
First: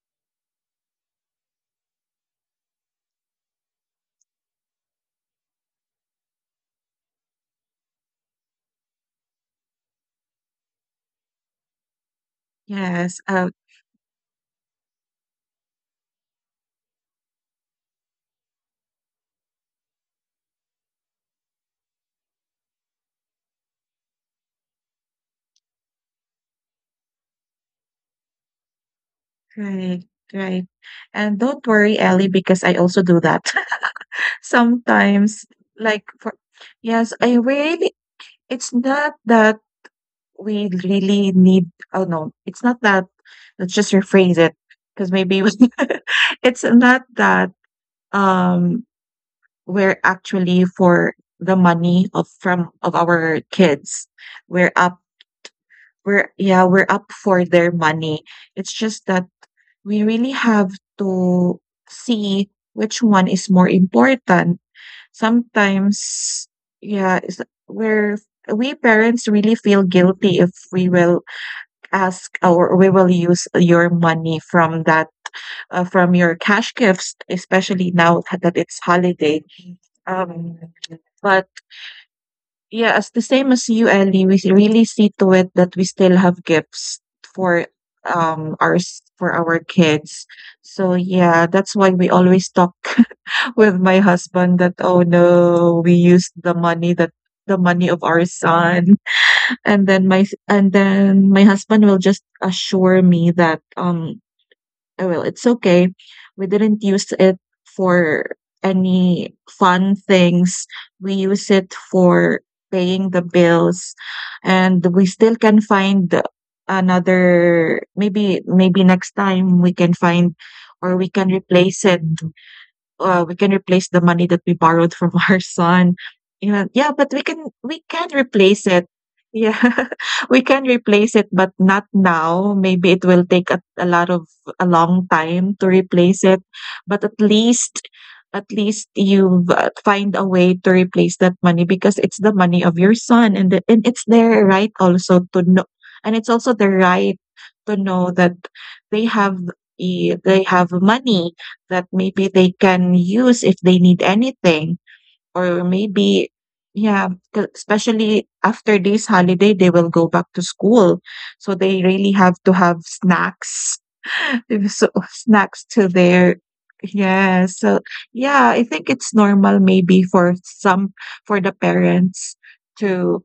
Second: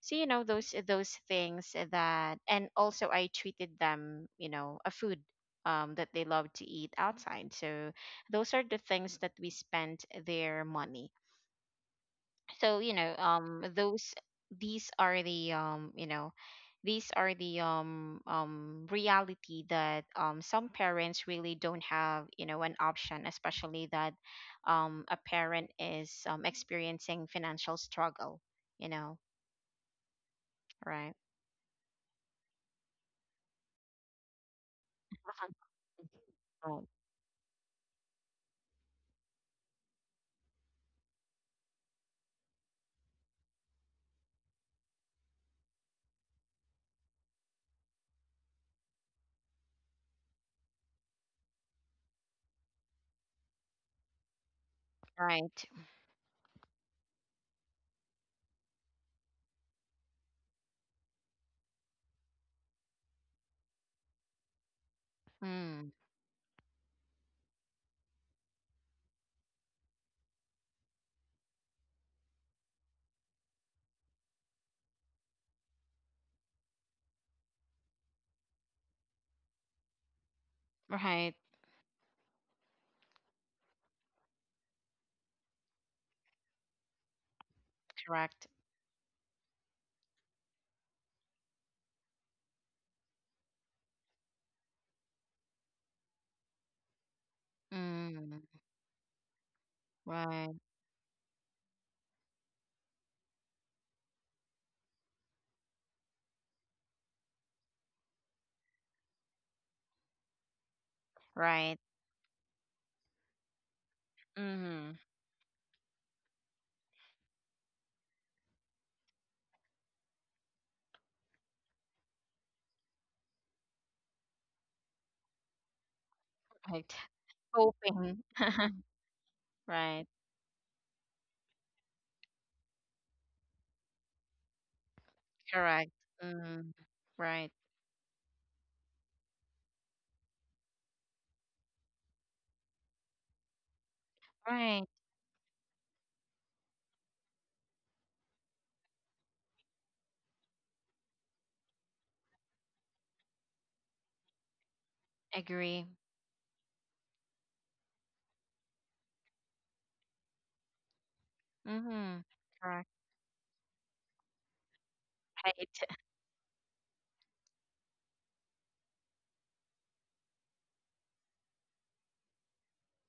So you know those those things that, and also I treated them, you know, a food um that they love to eat outside. So those are the things that we spent their money. So you know Yes. Oh, um those, these are the um, you know, these are the um um reality that um some parents really don't have, you know, an option, especially that um a parent is um experiencing financial struggle, you know. great, great. Right. And don't worry, Ellie, because I also do that [laughs] sometimes. Like for Right. yes, I really. It's not that we really need. Oh no, it's not that. Let's just rephrase it, because maybe we- [laughs] it's not that. Um, we're actually for the money of from of our kids. We're up Right. we're yeah, we're up for their money. It's just that we really have to see which one is more important. Mm. Sometimes yeah, it's, we're we parents really feel guilty if we will ask or we will use your money from that uh, from your cash gifts, especially now that it's holiday. Um, Right. but yeah, as the same as you, Ellie, we s- really see to it that we still have gifts for Correct. um our s- for our kids. So yeah, that's why we always talk [laughs] with my husband that oh no, we used the money that the money of our Mm. son, [laughs] and then my s- Right. and then my husband will just assure me that um oh, well, it's okay. We didn't use it for any fun things. We use it Right. for paying the bills, and we Mm. still can find another. Maybe maybe next time we can find or we can replace it. Uh, we can replace the money that we borrowed from [laughs] our son. Yeah, yeah, Right. but we can we can Coping. replace it. [laughs] Yeah, Right. [laughs] we can replace it, but not now. Maybe it will take a, a lot of a long time to Correct. replace it, Mm. but at Right. least at least you've uh, find a way to replace that money, because it's the money of your son and the, and it's their right Right. also to know. And it's also their right to know that they have a, they have money that maybe they can use if they need anything. Or Agree. maybe yeah, 'cause especially after this holiday, they will go back to school, so they really Mm-hmm. have to have Correct. snacks. [laughs] So snacks Right. to [laughs] their yeah, so yeah, I think it's normal maybe for some for the parents to,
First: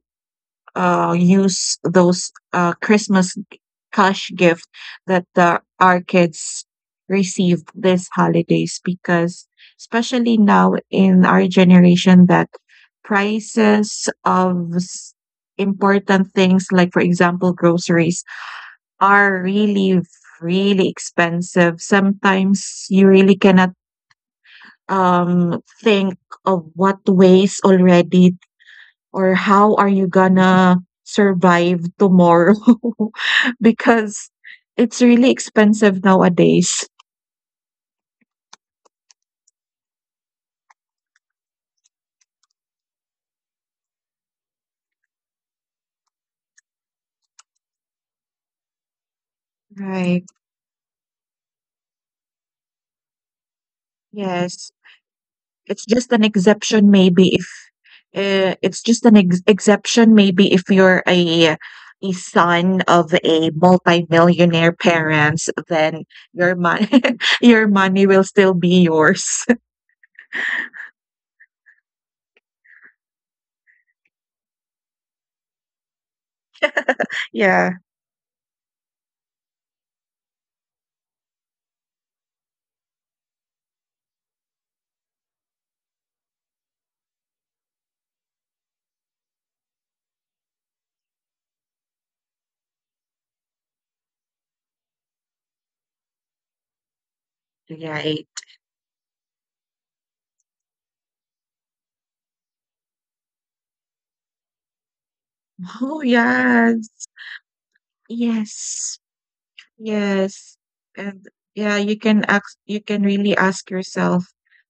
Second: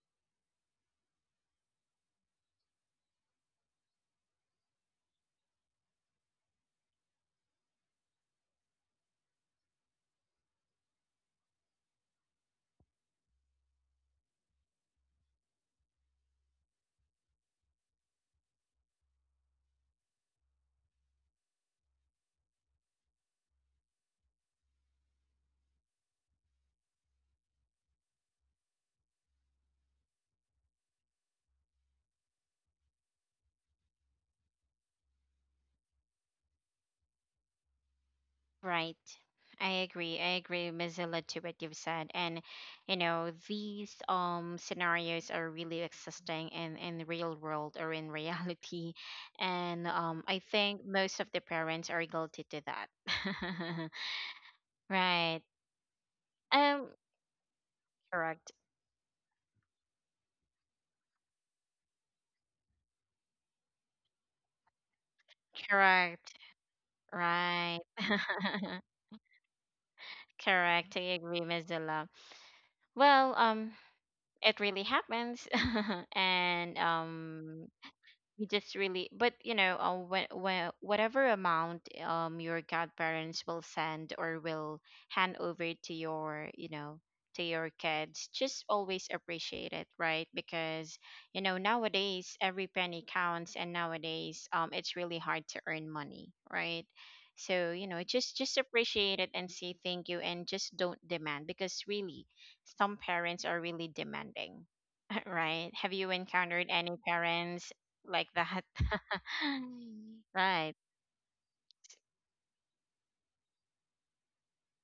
uh, use those, uh, Christmas cash gift that the, our kids received this holidays, because especially now in our generation that prices of s- important things like for example groceries are really really expensive. Sometimes you really cannot um think of what ways already or how are you gonna survive tomorrow? [laughs] Because it's really expensive nowadays. Right. I agree. I agree, Miss Zilla, to what you've said. And you know, these um scenarios are really existing in in the real world or in [laughs] reality. And Right. um I think most of the parents are guilty to that. [laughs] Yes. Right. It's just an Um. exception maybe if Correct. uh, it's just an ex exception maybe if you're a a son of a multi millionaire parents, then Correct. your money [laughs] your Right. money will still be [laughs] yours. [laughs] Correct. I agree, Miss Zilla. Well, um it really happens [laughs] and um Yeah. we just really but, you know, uh, when, when, whatever amount um your godparents will send or will hand over to your, you know, to your kids, just always appreciate it, right? Because you know nowadays every penny counts, and nowadays um it's really hard to earn money, right? So, you know, just Right. just appreciate it and say thank you and just don't demand, because really some parents are really demanding. Right. Have you Oh, encountered any yes. parents like that? Yes. [laughs] Yes. Right. And yeah, you can ask you can really ask yourself,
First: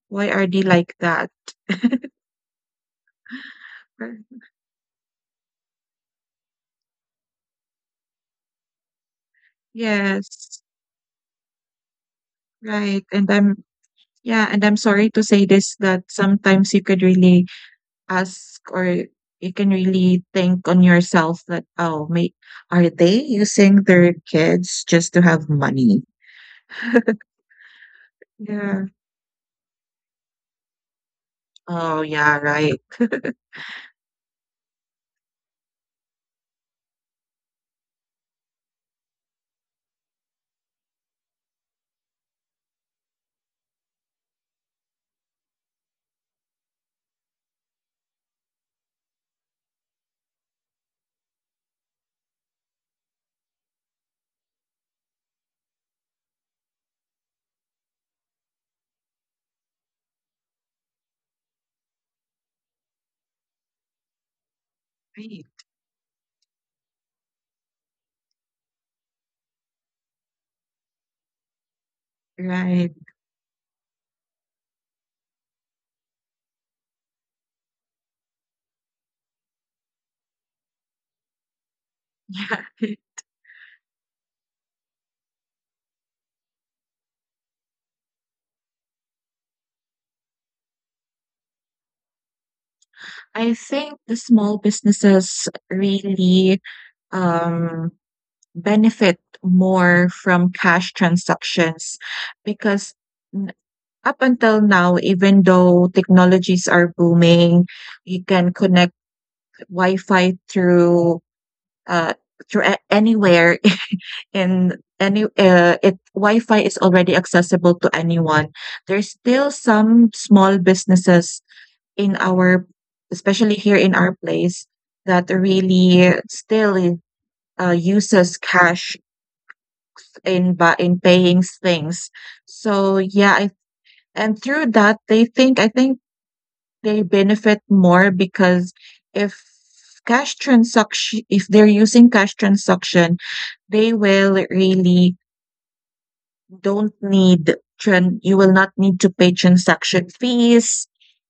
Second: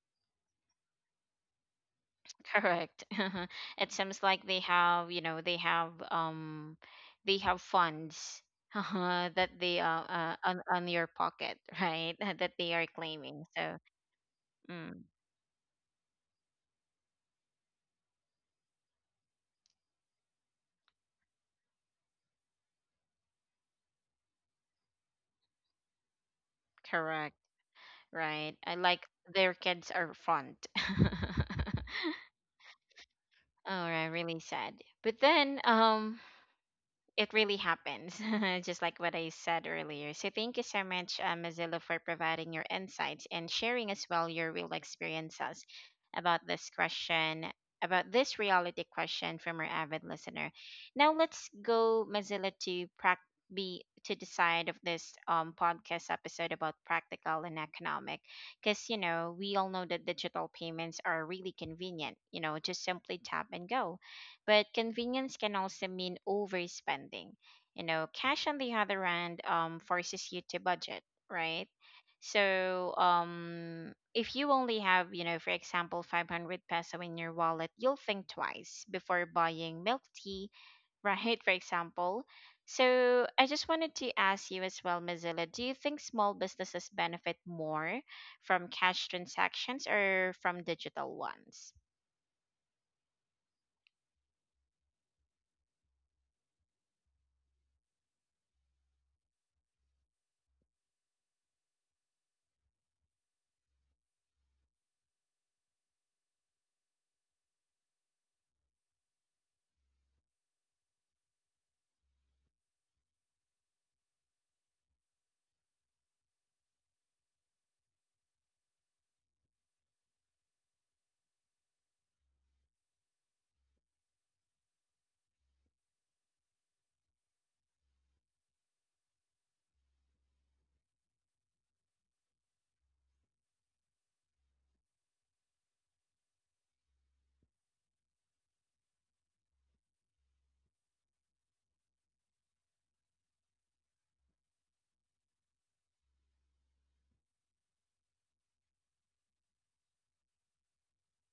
why are they like that? [laughs] Correct. [laughs] It Or- seems like they have, you know, they have um they have funds [laughs] that they uh, uh on Yes, on your pocket, right? [laughs] That they are right. And claiming. I'm So, yeah, and I'm mm, sorry to say this that sometimes you could really ask or you can really think on yourself that, oh, mate, are they using their kids just to have money? [laughs] correct. Right. I Yeah. like their kids are fond. [laughs] Oh, yeah, right. Oh, right, really sad. But then, um, it really happens, [laughs] just like what I said earlier. So, thank you so much, uh, Mozilla, for providing your insights and sharing as well your real experiences about this question, about this reality question from our avid listener. Now, let's go, Mozilla, to prac be to decide of this um, podcast episode about practical and economic, because you know we all know that digital payments are really convenient, you know, just simply tap and go, but convenience Right. can also mean overspending. You know, cash on the other hand um, forces you to budget, right? So Right. um, if you only have, you know, for example, five hundred peso in your wallet, you'll think twice before buying milk tea, right? [laughs] For example. [laughs] Yeah. So I just wanted to ask you as well, Mozilla, do you think small businesses benefit more from cash transactions or from digital ones? I think the small businesses really um, benefit more from cash transactions, because n- up until now, even though technologies are booming, you can connect Wi-Fi through uh, through a- anywhere [laughs] in any uh, it Wi-Fi is already accessible to anyone. There's still some small businesses in our, especially here in our place, that really still uh, uses cash in bu in paying things. So yeah, I, and through that they think I think they benefit more because if cash transaction if they're using cash transaction, they will really don't need tran you will not need to pay transaction fees,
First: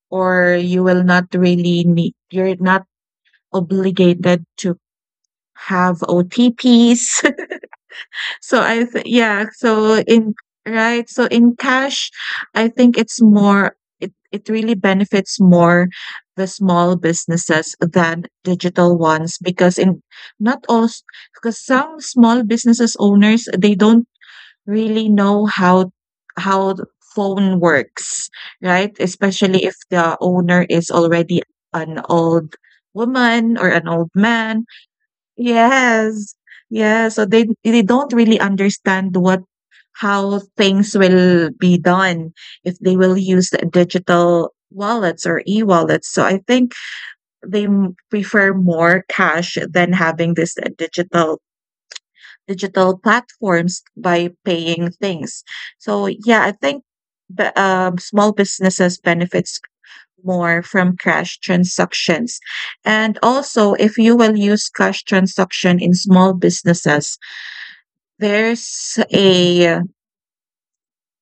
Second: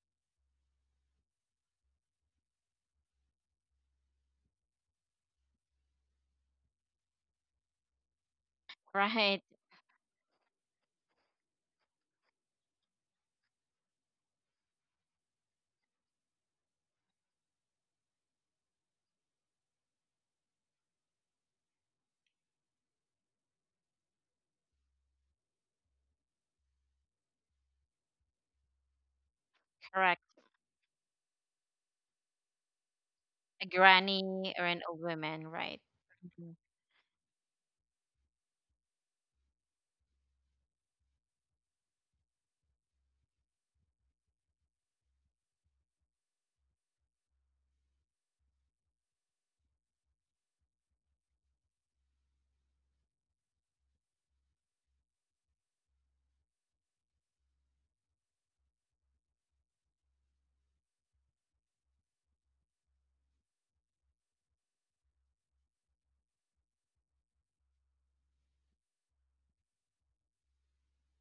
or you will not really need you're not obligated to have O T Ps. So I th Right, yeah, so in right, so in cash, I think it's more it it really benefits more the small businesses than digital ones, because in not all s- because some small businesses owners they don't really know how how the phone works, right? Especially if the correct. owner is already an old woman A or an old granny or man. an old woman, right? Yes. Mhm. Yeah, so they they don't really understand what how things will be done if they will use the digital wallets or e-wallets. So I think they m- prefer more cash than having this uh, digital digital platforms by paying things. So yeah, I think the um, small businesses benefits more from cash transactions. And also, if you will use cash transaction in small businesses, there's a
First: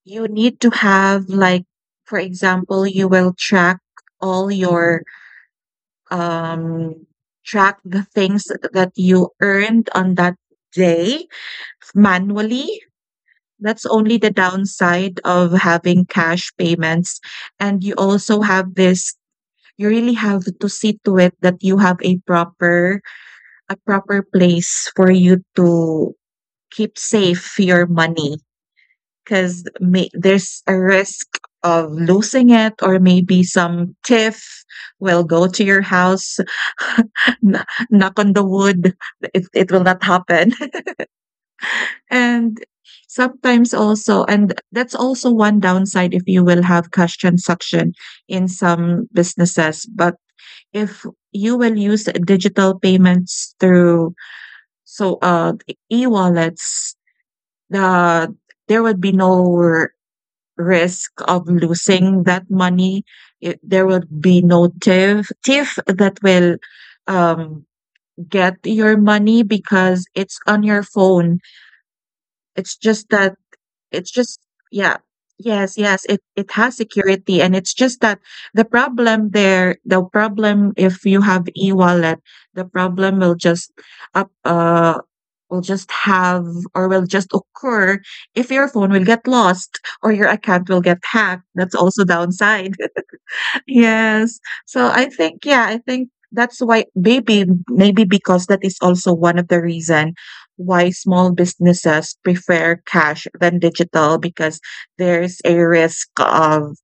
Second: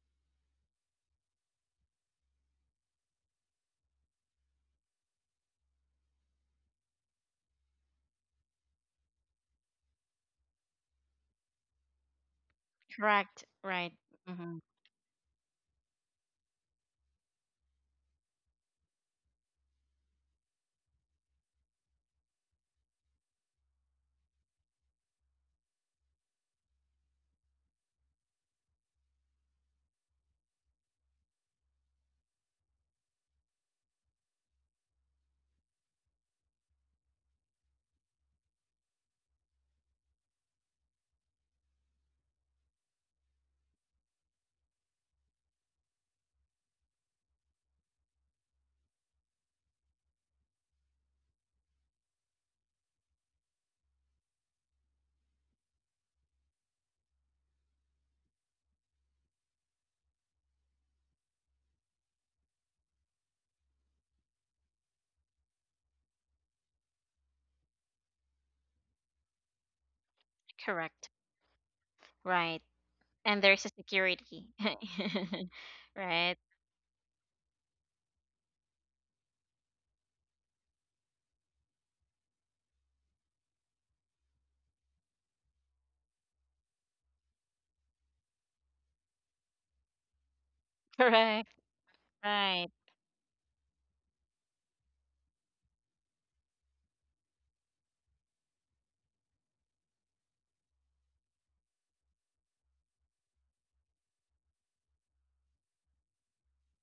you need to have like, for example, you will track all your um track the things that you earned on that day manually. Correct, That's right. only the Hmm. downside of having cash payments. And you also have this you really have to see to it that you have a proper a proper place for you to keep safe your money, because may there's a risk of losing it or maybe some thief will go to your house [laughs] kn- knock on the wood it, it will not happen. [laughs] And sometimes also and that's also one downside if you will have cash transaction in some businesses, but if you will use digital payments through so uh e-wallets, the there would be no r- risk of losing that money. It, there would be no thief thief that will um get your money because it's on your Correct, phone. right. It's just that And there's a it's just security. [laughs] yeah. Yes, yes, it Right? it has security, and it's just that the problem there, the problem if you have e-wallet, the problem will just up uh will just have or will just occur if your phone will get lost or your account will get hacked. Correct, That's also right, downside. [laughs] Yes. So I think, yeah, I think that's why maybe maybe because that is also one of the reason why small businesses prefer cash than digital, because there's a risk of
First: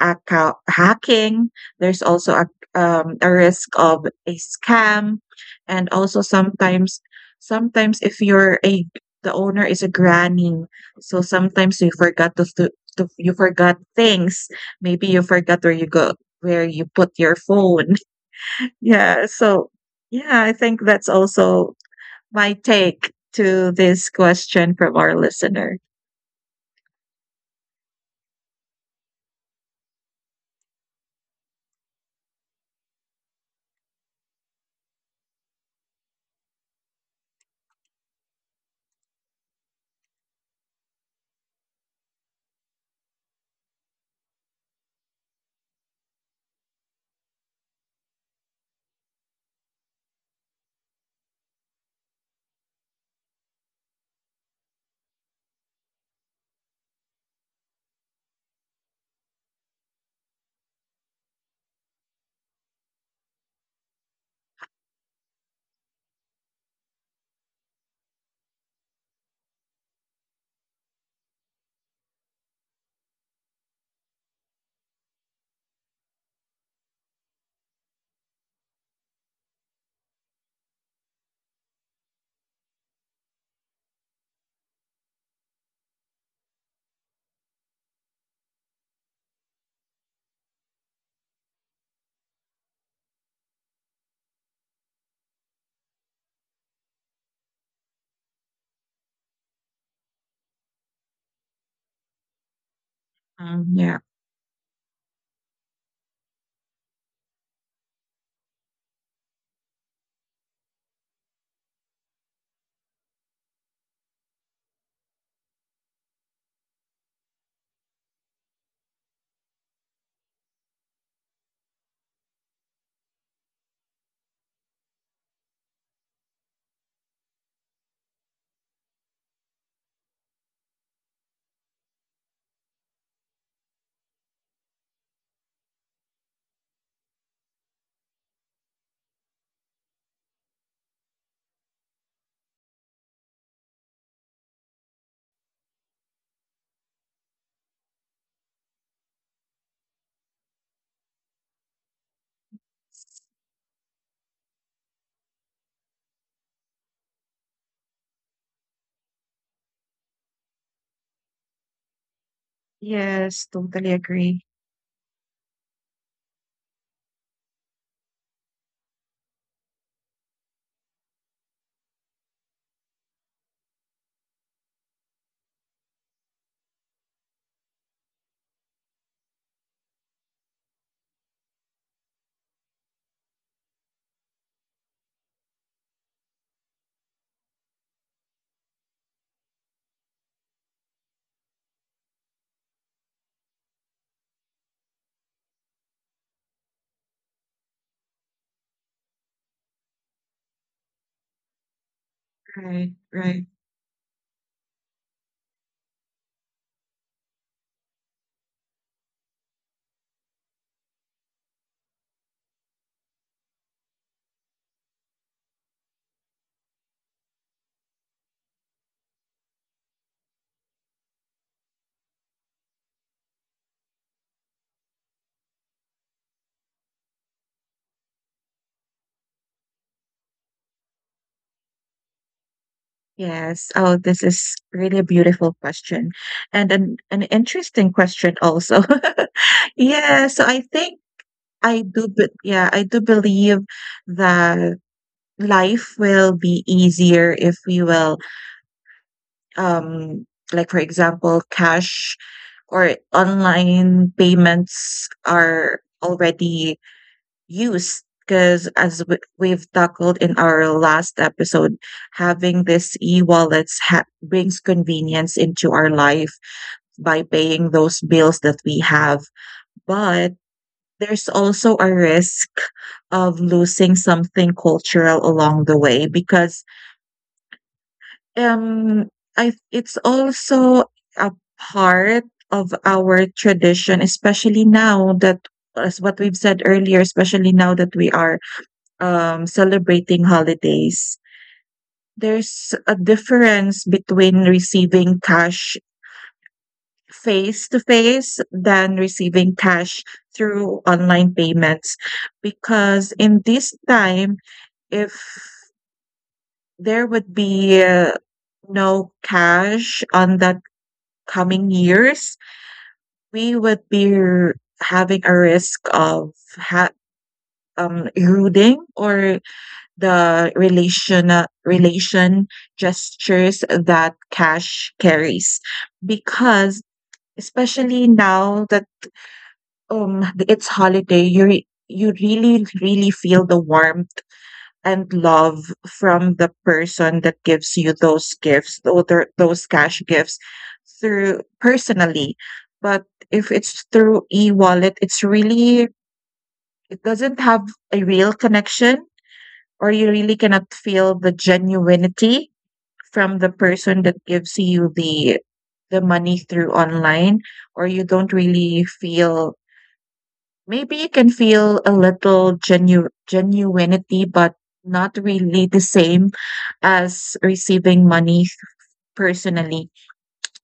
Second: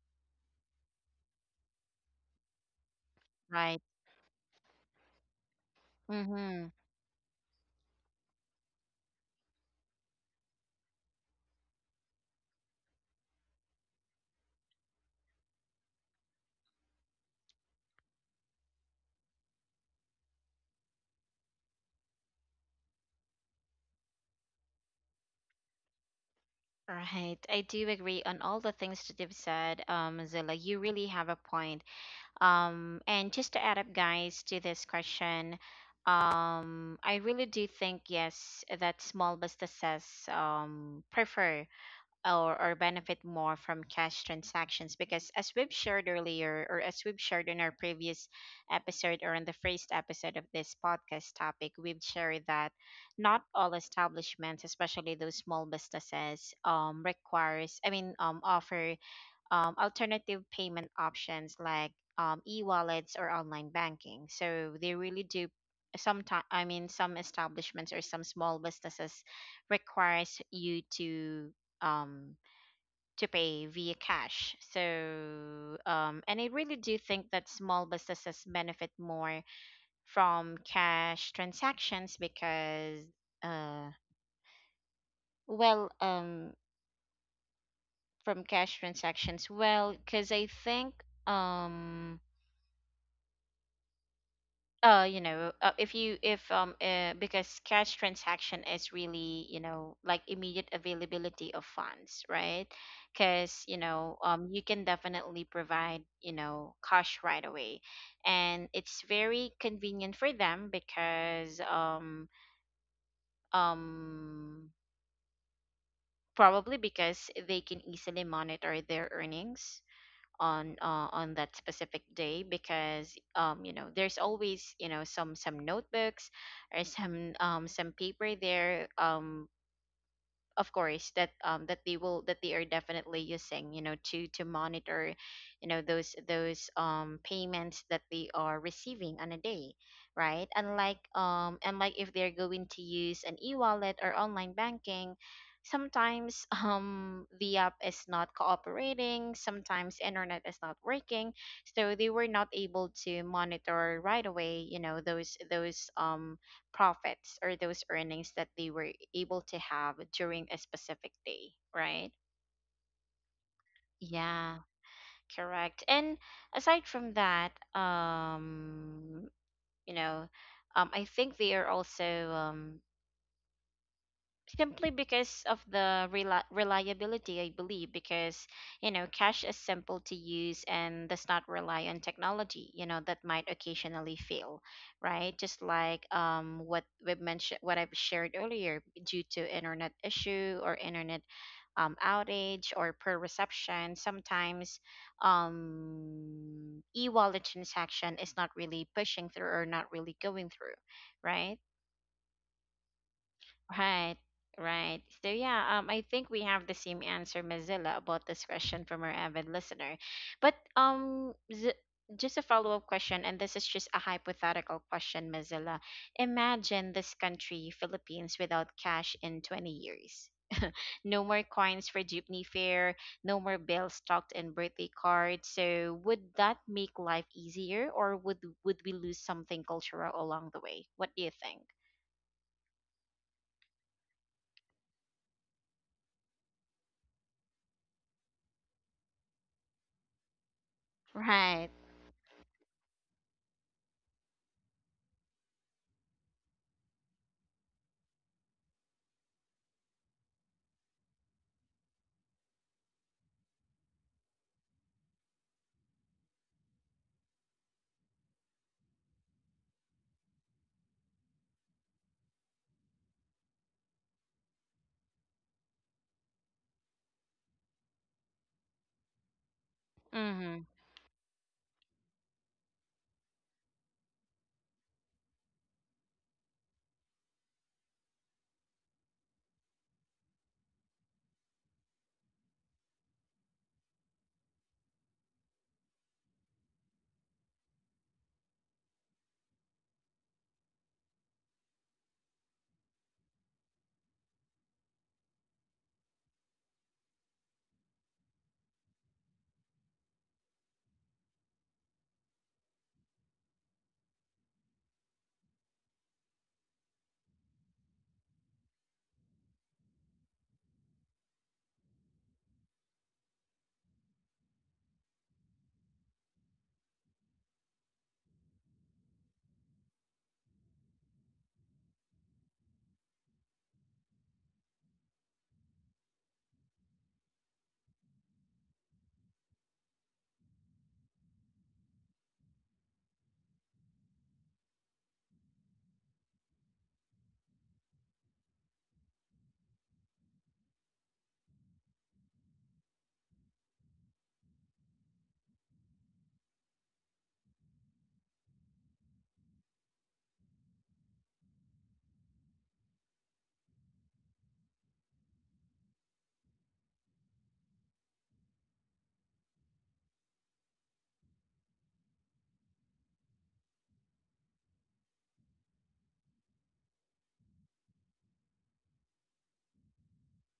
account hacking. There's also a, um, a risk right. of a scam, and also Mm-hmm. sometimes, sometimes if you're a the owner is a granny, so sometimes you forgot to, to, to you forgot things. Maybe you forgot where you go where you put your phone. [laughs] Yeah, so yeah, I think that's also my take to this question from our listener. Right. I do agree on all the things that you've said, um, Zilla. You really have a point. Um, and just to add up, guys, to this question, um, I really do think yes that small businesses um, prefer or, or benefit more from cash transactions, because as we've shared earlier or as we've shared in our previous episode or in the first episode of this podcast topic, we've shared that not all establishments, especially those small businesses, um, requires, I mean um, offer um, alternative payment options like um, e-wallets or online banking. So they really do sometimes, I mean some establishments or some small businesses requires you to um to pay via cash. So um, and I really do think that small businesses benefit more from cash transactions because uh, well um, from cash transactions, well, because I think um, uh you know, uh, if you if um uh, because cash transaction is really, you know, like immediate availability of funds, right? Um, because, you yeah. know, um you can definitely provide, you know, cash right away, and it's very convenient for them because um um probably because they can easily monitor their earnings on uh, on that specific day, because um you know there's always, you know, some some notebooks or some um some paper there um, of course that um that they will that they are definitely using, you know, to to monitor, you know, those those um payments that they are receiving on a day, right? Unlike um unlike if they're going to use an e-wallet or online banking. Sometimes [laughs] um the app is not cooperating, sometimes internet is not working, so they were not able to monitor right away, you know, those those um profits or those earnings that they were able to have during a specific day, right? Yes, totally agree. Yeah, correct. And aside from that, um, you know, um, I think they are also um, simply because of the reli reliability, I believe, because, you know, cash is simple to use and does not rely on technology, you know, that might occasionally fail, right? Just like um what we mentioned, what I've shared earlier, due to internet issue or internet um outage or poor reception, sometimes um e-wallet transaction is not really pushing through or not really going through, right? Right, right. Right, right. So yeah, um, I think we have the same answer, Mozilla, about this question from our avid listener. But um, z just a follow-up question, and this is just a hypothetical question, Mozilla. Imagine this country, Philippines, without cash in twenty years. [laughs] No more coins for jeepney fare, no more bills stocked in birthday cards. So would that make life easier, or would would we lose something cultural along the way? What do you think? Yes. Oh, this is really a beautiful question and an, an interesting question also. [laughs] Yeah. So I think Right. I do, but yeah, I do believe that life will be easier if we will, um, like for example, cash or online payments are already use, because as we- we've tackled in our last episode having this e-wallets ha- brings convenience into our life by paying those bills that we have. But Mm-hmm. there's also a risk of losing something cultural along the way, because um I it's also a part of our tradition, especially now that as what we've said earlier, especially now that we are um, celebrating holidays, there's a difference between receiving cash face to face than receiving cash through online payments. Because in this time, if there would be uh, no cash on that coming years, we would be r- having a risk of ha- um, eroding or the relational relation gestures that cash carries. Because especially now that um it's holiday, you re- you really really feel the warmth and love from the person that gives you those gifts, tho- tho- those cash gifts through personally. But if it's through e-wallet, it's really, it doesn't have a real connection, or you really cannot feel the genuinity from the person that gives you the the money through online. Or you don't really feel, maybe you can feel a little genu genuinity, but not really the same as receiving money personally.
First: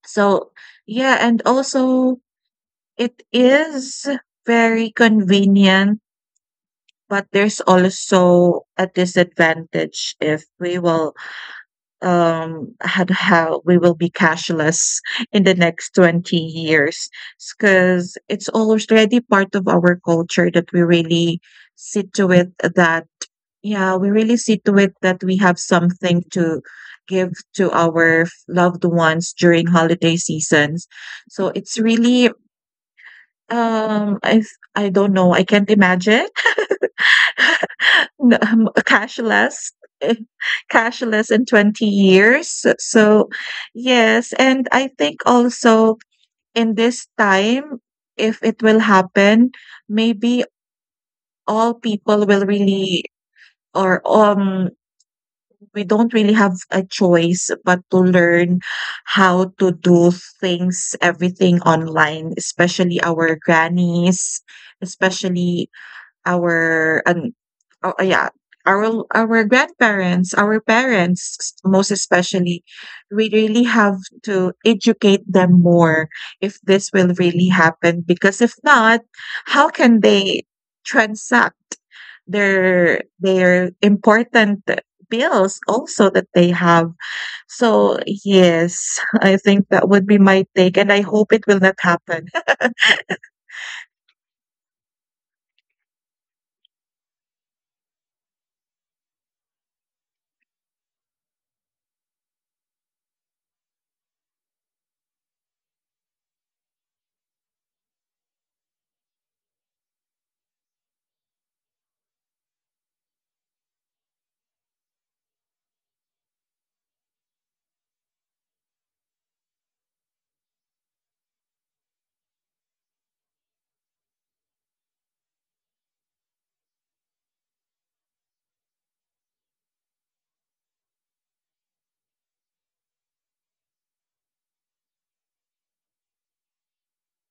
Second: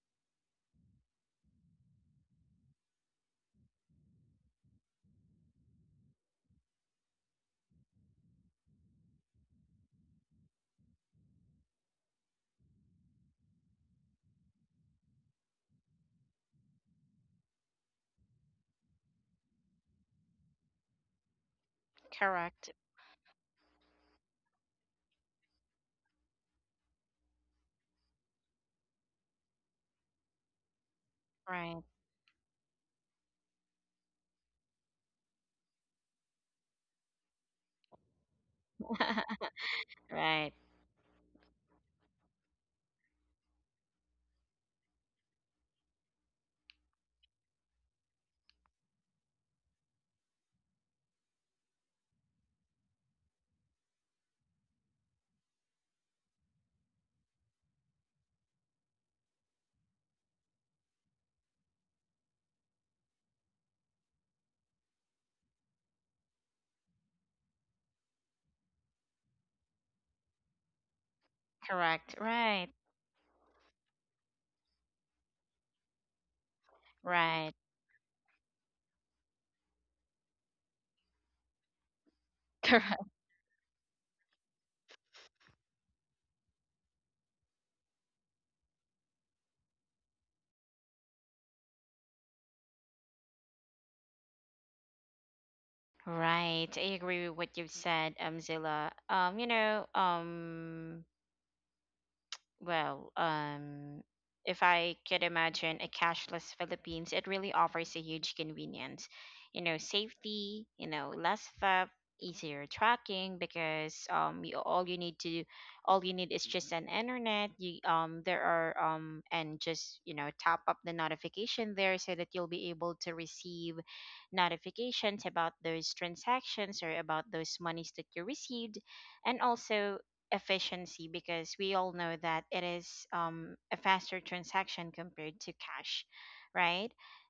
So yeah, and also it is very convenient, but there's also a disadvantage if we will um had how we will be cashless in the next twenty years, because it's already part of our culture that we really see to it Correct. that, yeah, we really see to it that we have something to give to our f- loved ones during holiday seasons. So it's Right. really, um i i don't know, I can't imagine. [laughs] [laughs] No, um, [laughs] cashless [laughs] Right. cashless in twenty years. So, yes, and I think also in this time, if it will happen, maybe all people will really, or um we don't really have a choice but to learn how to do things, everything online, especially our grannies, especially our an oh, yeah, our our grandparents, our parents, s- most Correct. especially, Right. we really have to educate them more if this will really Right. happen. Because if not, how can they transact [laughs] their Correct. their important bills also that they have? So yes, I think that would be my take, and I hope it will not happen. Right. I agree with what you've said, um, Zilla. Um, you know, um, well, um, if I could imagine a cashless Philippines, it really offers a huge convenience. You know, safety, you know, less theft, easier tracking, because um you, all you need to all you need is just an internet. You um there are um, and just, you know, tap up the notification there so that you'll be able to receive notifications about those transactions or about those monies that you received, and also efficiency, because we all know that it is um, a faster transaction compared to cash, right?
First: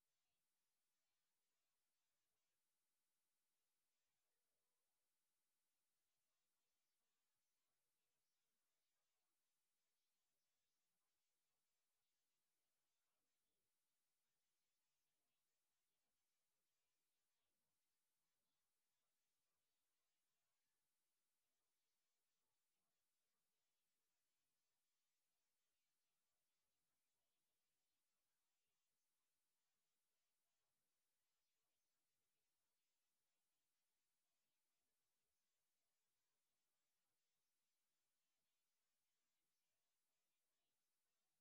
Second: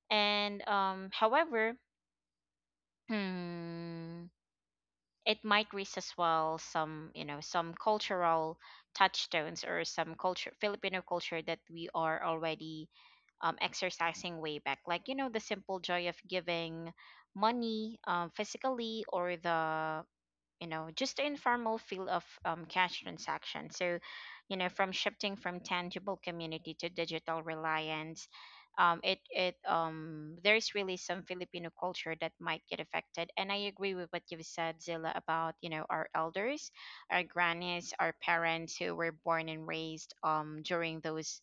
And um, however, hmm, it might raise as well some, you know, some cultural touchstones or some culture Filipino culture that we are already um, exercising way back, like you know the simple joy of giving money um, physically or the, you know, just the informal feel of um, cash transaction. So you know from shifting from tangible community to digital reliance um, it it um there's really some Filipino culture that might get affected, and I agree with what you've said, Zilla, about, you know, our elders, our grannies, our parents who were born and raised um during those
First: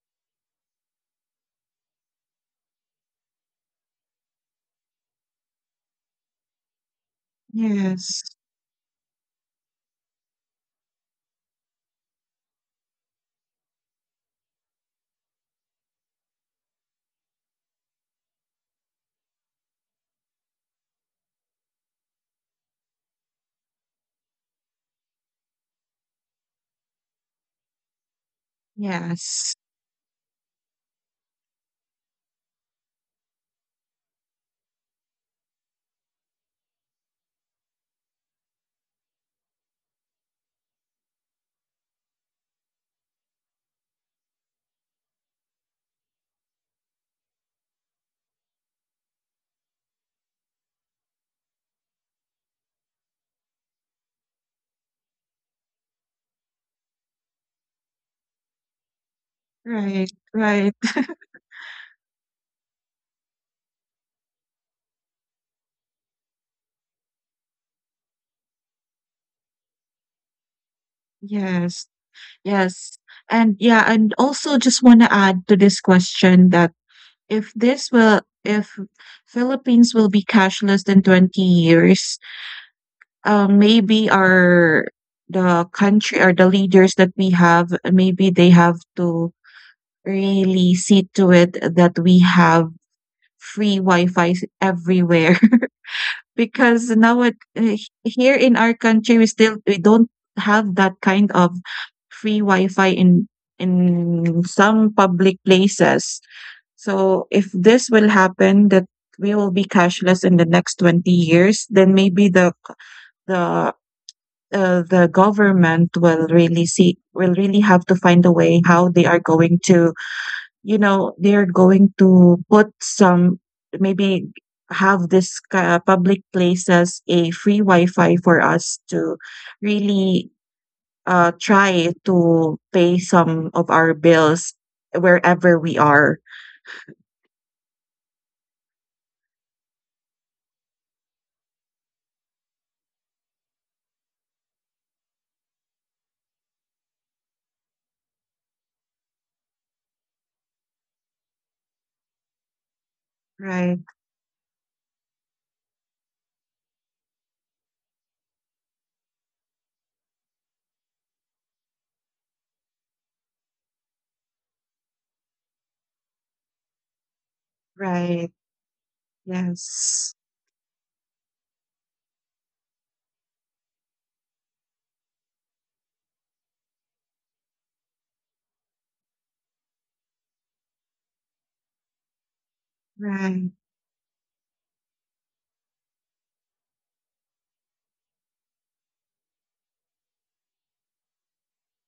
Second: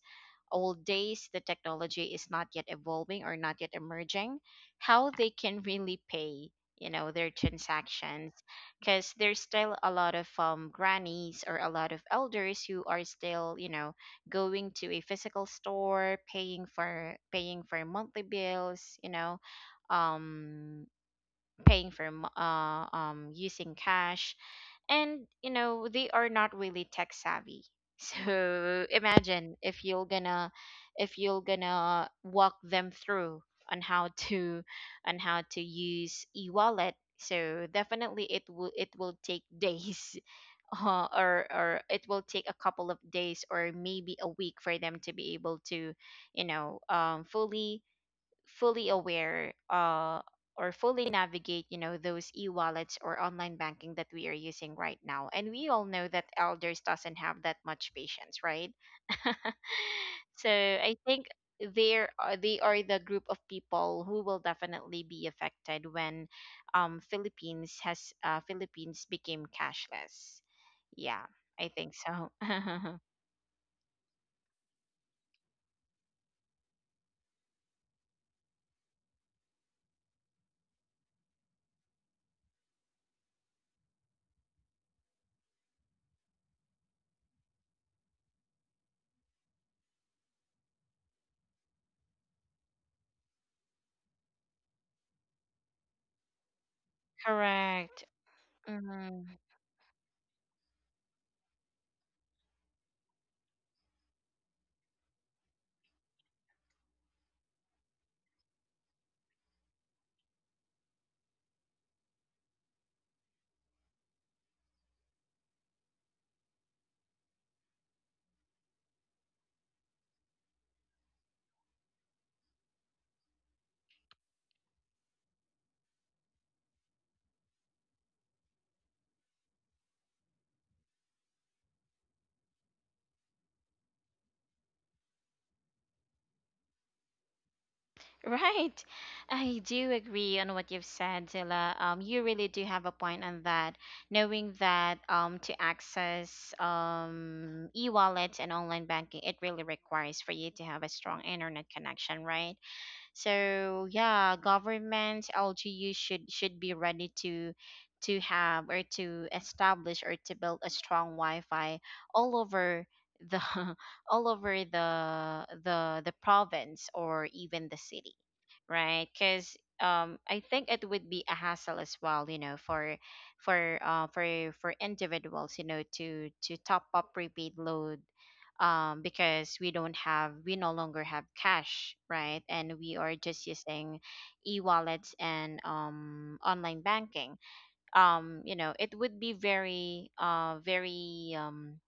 old days, the technology is not yet evolving or not yet emerging, how they can really pay, you know, their Yes. transactions. Because there's still a lot of um, grannies or a lot of elders who are still, you know, going to a physical store, paying for paying for monthly bills, you know, um, paying for mo- uh, um, using cash, and you know they are not really tech savvy. [laughs] So Yes. imagine if you're gonna, if you're gonna walk them through on how to, on how to use e-wallet. So definitely it will it will take days, [laughs] uh, or or it will take a couple of days or maybe a week for them to be able to, you know, um fully fully aware uh, or fully navigate, you know, those e-wallets or online banking that we are using right now, and we all know that elders doesn't have that much patience, right? [laughs] Right. So Right. I think there are, they are the group of people who will definitely be affected when um Philippines has uh Philippines became cashless, yeah. I Yes. think so. [laughs] Yes. And yeah, and also just want to add to this question that if this will, if Philippines will be cashless in twenty years, uh, maybe our, the country or the leaders that we have, maybe they have to really see to it that we have free Wi-Fi everywhere. [laughs] Because now it, uh, Correct. here in our country, we Mhm. still, we don't have that kind of free Wi-Fi in in some public places. So if this will happen, that we will be cashless in the next twenty years, then maybe the the uh, the government will really see, will really have to find a way how they are going to, you know, they're going to put some, maybe have this ki- uh, public places a free Wi-Fi for us to really, uh, try to pay some of our bills wherever we are. Right. I do agree on what you've said, Zilla. Um, you really do have a point on that. Knowing that um, to access um, e-wallets and online banking, it really requires for you to have a strong internet connection, right? Right. So yeah, government, L G U should should be ready to to have or to establish or to build a strong Wi-Fi all over the [laughs] all over the the the province or even the city, Right. right? Because Yes. um, I think it would be a hassle as well, you know, for for uh, for for individuals, you know, to to top up prepaid load, um, because we don't have we no longer have cash, right? And we are just Right. using e-wallets and um online banking. Um, you know, it would be very uh very um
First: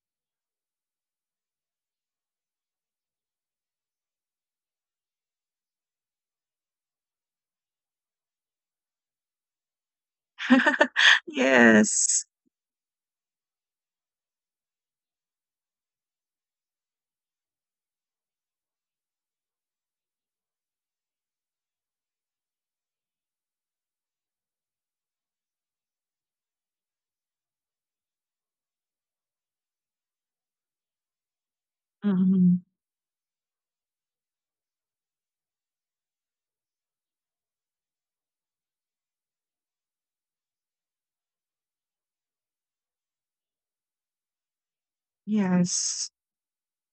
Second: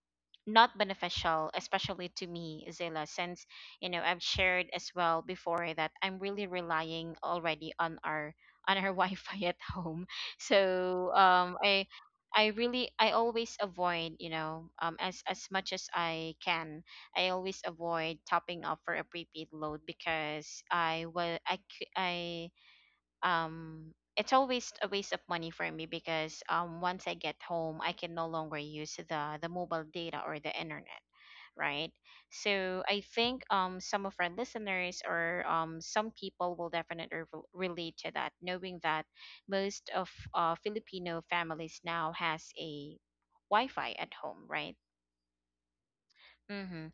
not beneficial, especially to me, Zilla, since you know I've shared as well before that I'm really relying already on our on our [laughs] Wi-Fi at home. So [laughs] um, I Yes. I really I always avoid you know um, as as much as I can. I always avoid topping up for a prepaid load because I was I cou- I um it's always a waste of money for me because um once I get home I can no longer use the the mobile data or the internet, right? Mhm. So I think um some of our listeners or um some people will definitely rel- relate to that, knowing that most of uh, Filipino families now has a Wi-Fi at home, right? Yes. Mm-hmm.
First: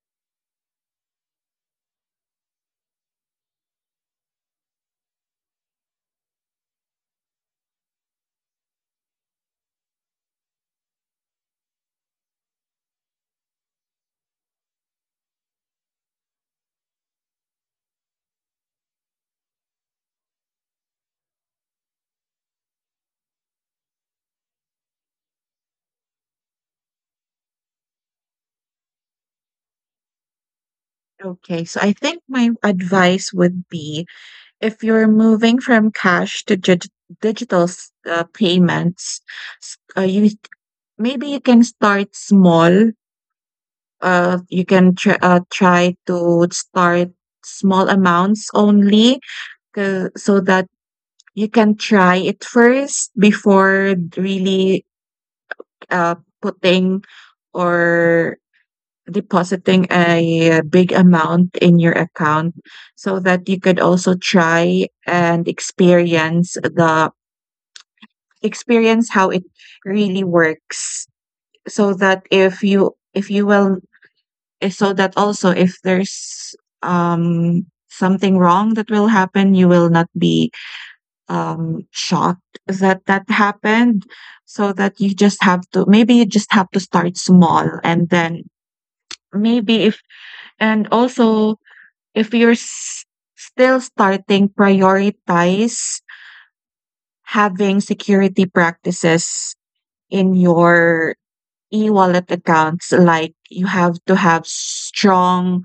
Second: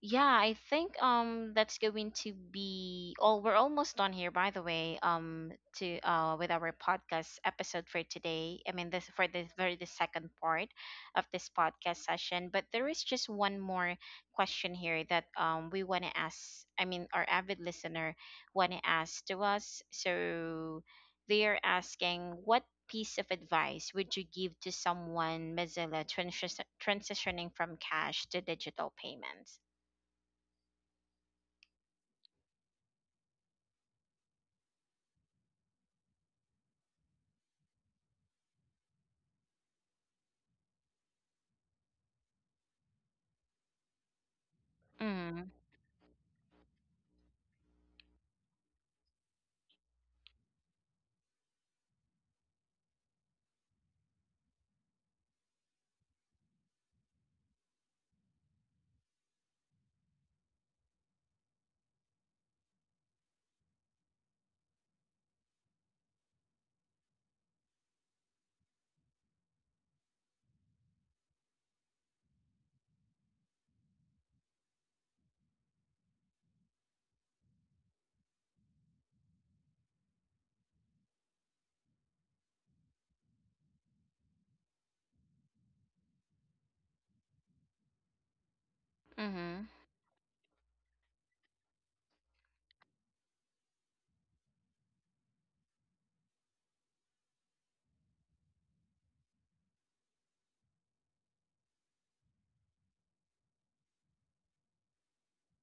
Yeah, I think um that's going to be all. We're almost done here, by the way. Um, to uh with our podcast episode for today. I mean, this for the very the second part of this podcast session. But there is just one more question here that um we want to ask. I mean, our avid listener want to ask to us. So they are asking, what piece of advice would you give to someone, Mozilla, transi- transitioning from cash to digital payments? Okay. So I think my advice would be, if you're moving from cash to dig digital s- uh, payments, s- uh, you, maybe you can start small. Uh, you can tr uh, Mm, try to start small amounts only, 'cause, so that you can try it first before really, uh, putting or depositing a big amount in your account, so that you could also try and experience the experience how it really works. So that if you, if you will, eh, so that also if there's um something wrong that will happen, you will not be um shocked that that happened. So that you just have to, maybe you just have to start small. And then mm-hmm. maybe if, and also, if you're s- still starting, prioritize having security practices in your e-wallet accounts. Like, you have to have strong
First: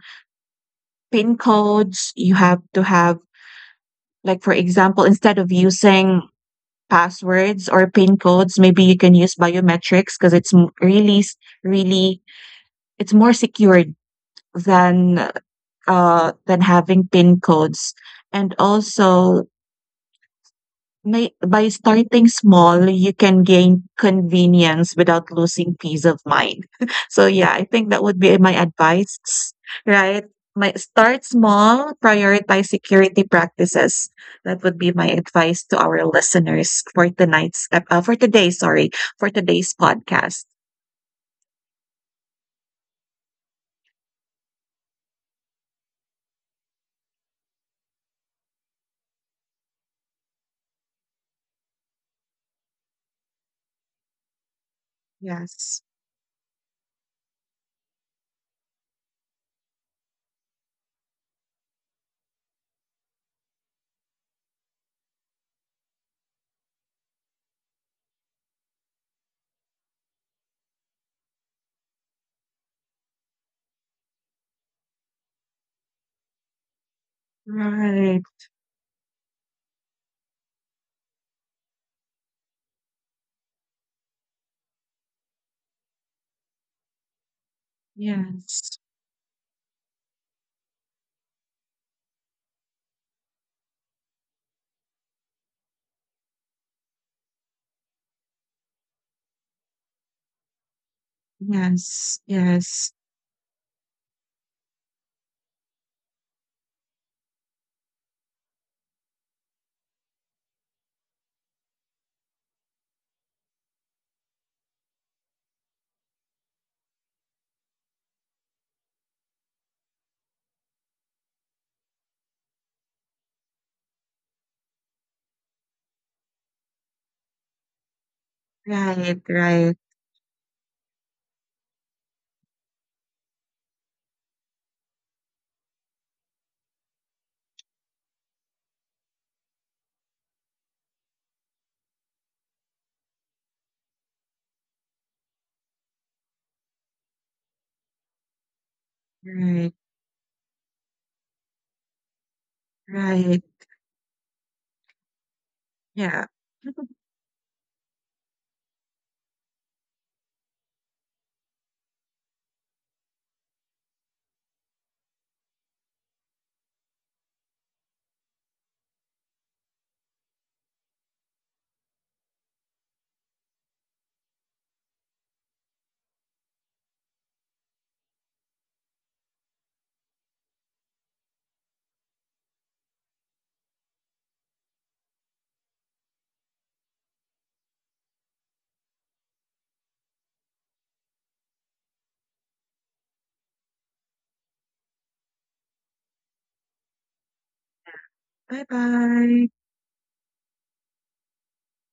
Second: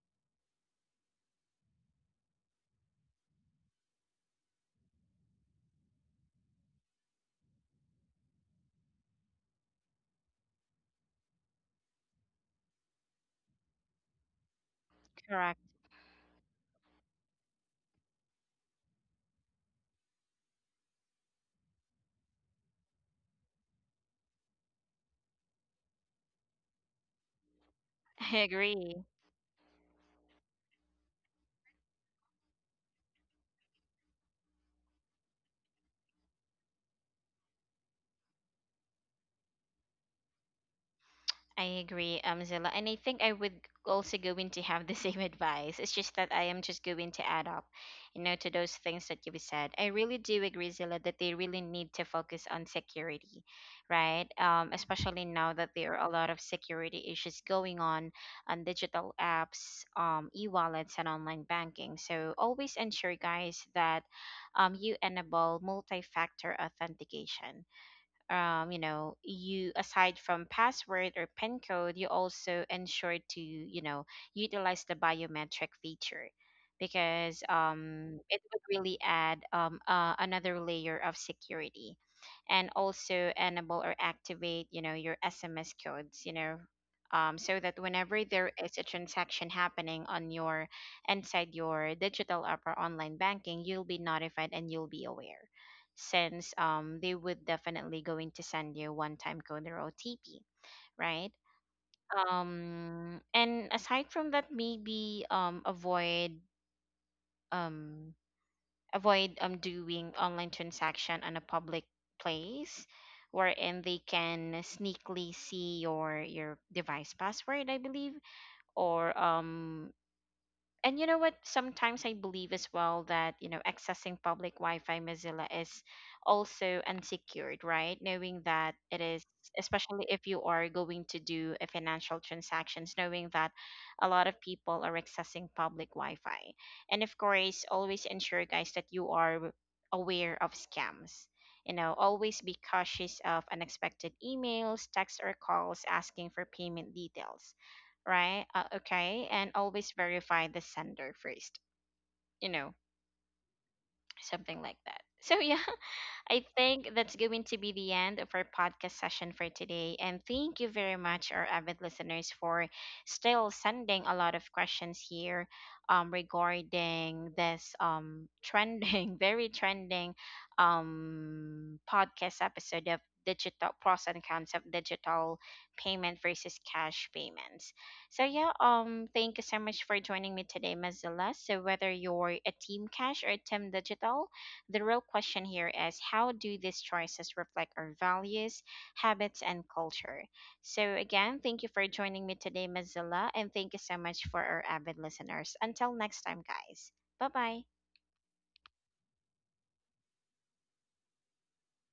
PIN codes. You have to have, like, for example, instead of using passwords or PIN codes, maybe you can use biometrics because it's m- really, s- really, it's more secured than, Correct. uh, than having PIN codes. And also, may by starting small, you can gain convenience without losing peace of mind. [laughs] So yeah, I think that would be I my agree. advice, right? My start small, prioritize security practices. That would be my advice to our listeners for tonight's ep- uh, for today, sorry, for today's podcast. I agree, um, Zilla. And I think I would also going to have the same [laughs] advice. It's just that I am just going to add up, you know, to those things that you said. I really do agree, Zilla, that they really need to focus on security, right? Um, especially now that Yes. there are a lot of security issues going on on digital apps, um, e-wallets, and online banking. So always ensure, guys, that um, you enable multi-factor authentication, um, you know, you aside from password or PIN code, you also ensure to, you know, utilize the biometric feature because um, Right. it would really add um, uh, another layer of security, and also enable or activate, you know, your S M S codes, you know, um, so that whenever there Yes. is a transaction happening on your inside your digital app or online banking, you'll be notified and you'll be aware, since um they would definitely going to send you one time code or O T P, right? Yes. Yes. Um and aside from that, maybe um avoid um avoid um doing online transaction on a public place wherein they can sneakily see your your device password, I believe, or um and you know what, sometimes I believe as well that you know, accessing public Wi-Fi, Mozilla, is also unsecured, right? Knowing that it Right. is, Right. especially if you are going to do a financial transactions, knowing that a lot of people are accessing public Wi-Fi. And of course, always ensure, guys, that you are aware of scams. You know, always be cautious of unexpected emails, texts, or calls asking for payment details, right? Uh, okay, and Right. always verify the sender first, you know, Right. something like that. So yeah, Yeah. I think [laughs] that's going to be the end of our podcast session for today. And thank you very much, our avid listeners, for still sending a lot of questions here um, regarding this um, trending, [laughs] very trending um, podcast episode of digital pros and cons of digital payment versus cash payments. So yeah, um, thank you so much for joining me today, Mazilla. So whether you're a team cash or a team digital, the real question here is how do these choices reflect our values, habits, and culture? So, again, thank you for joining me today, Mozilla, and thank you so much for our avid listeners. Until next time, guys. Bye bye. Bye bye.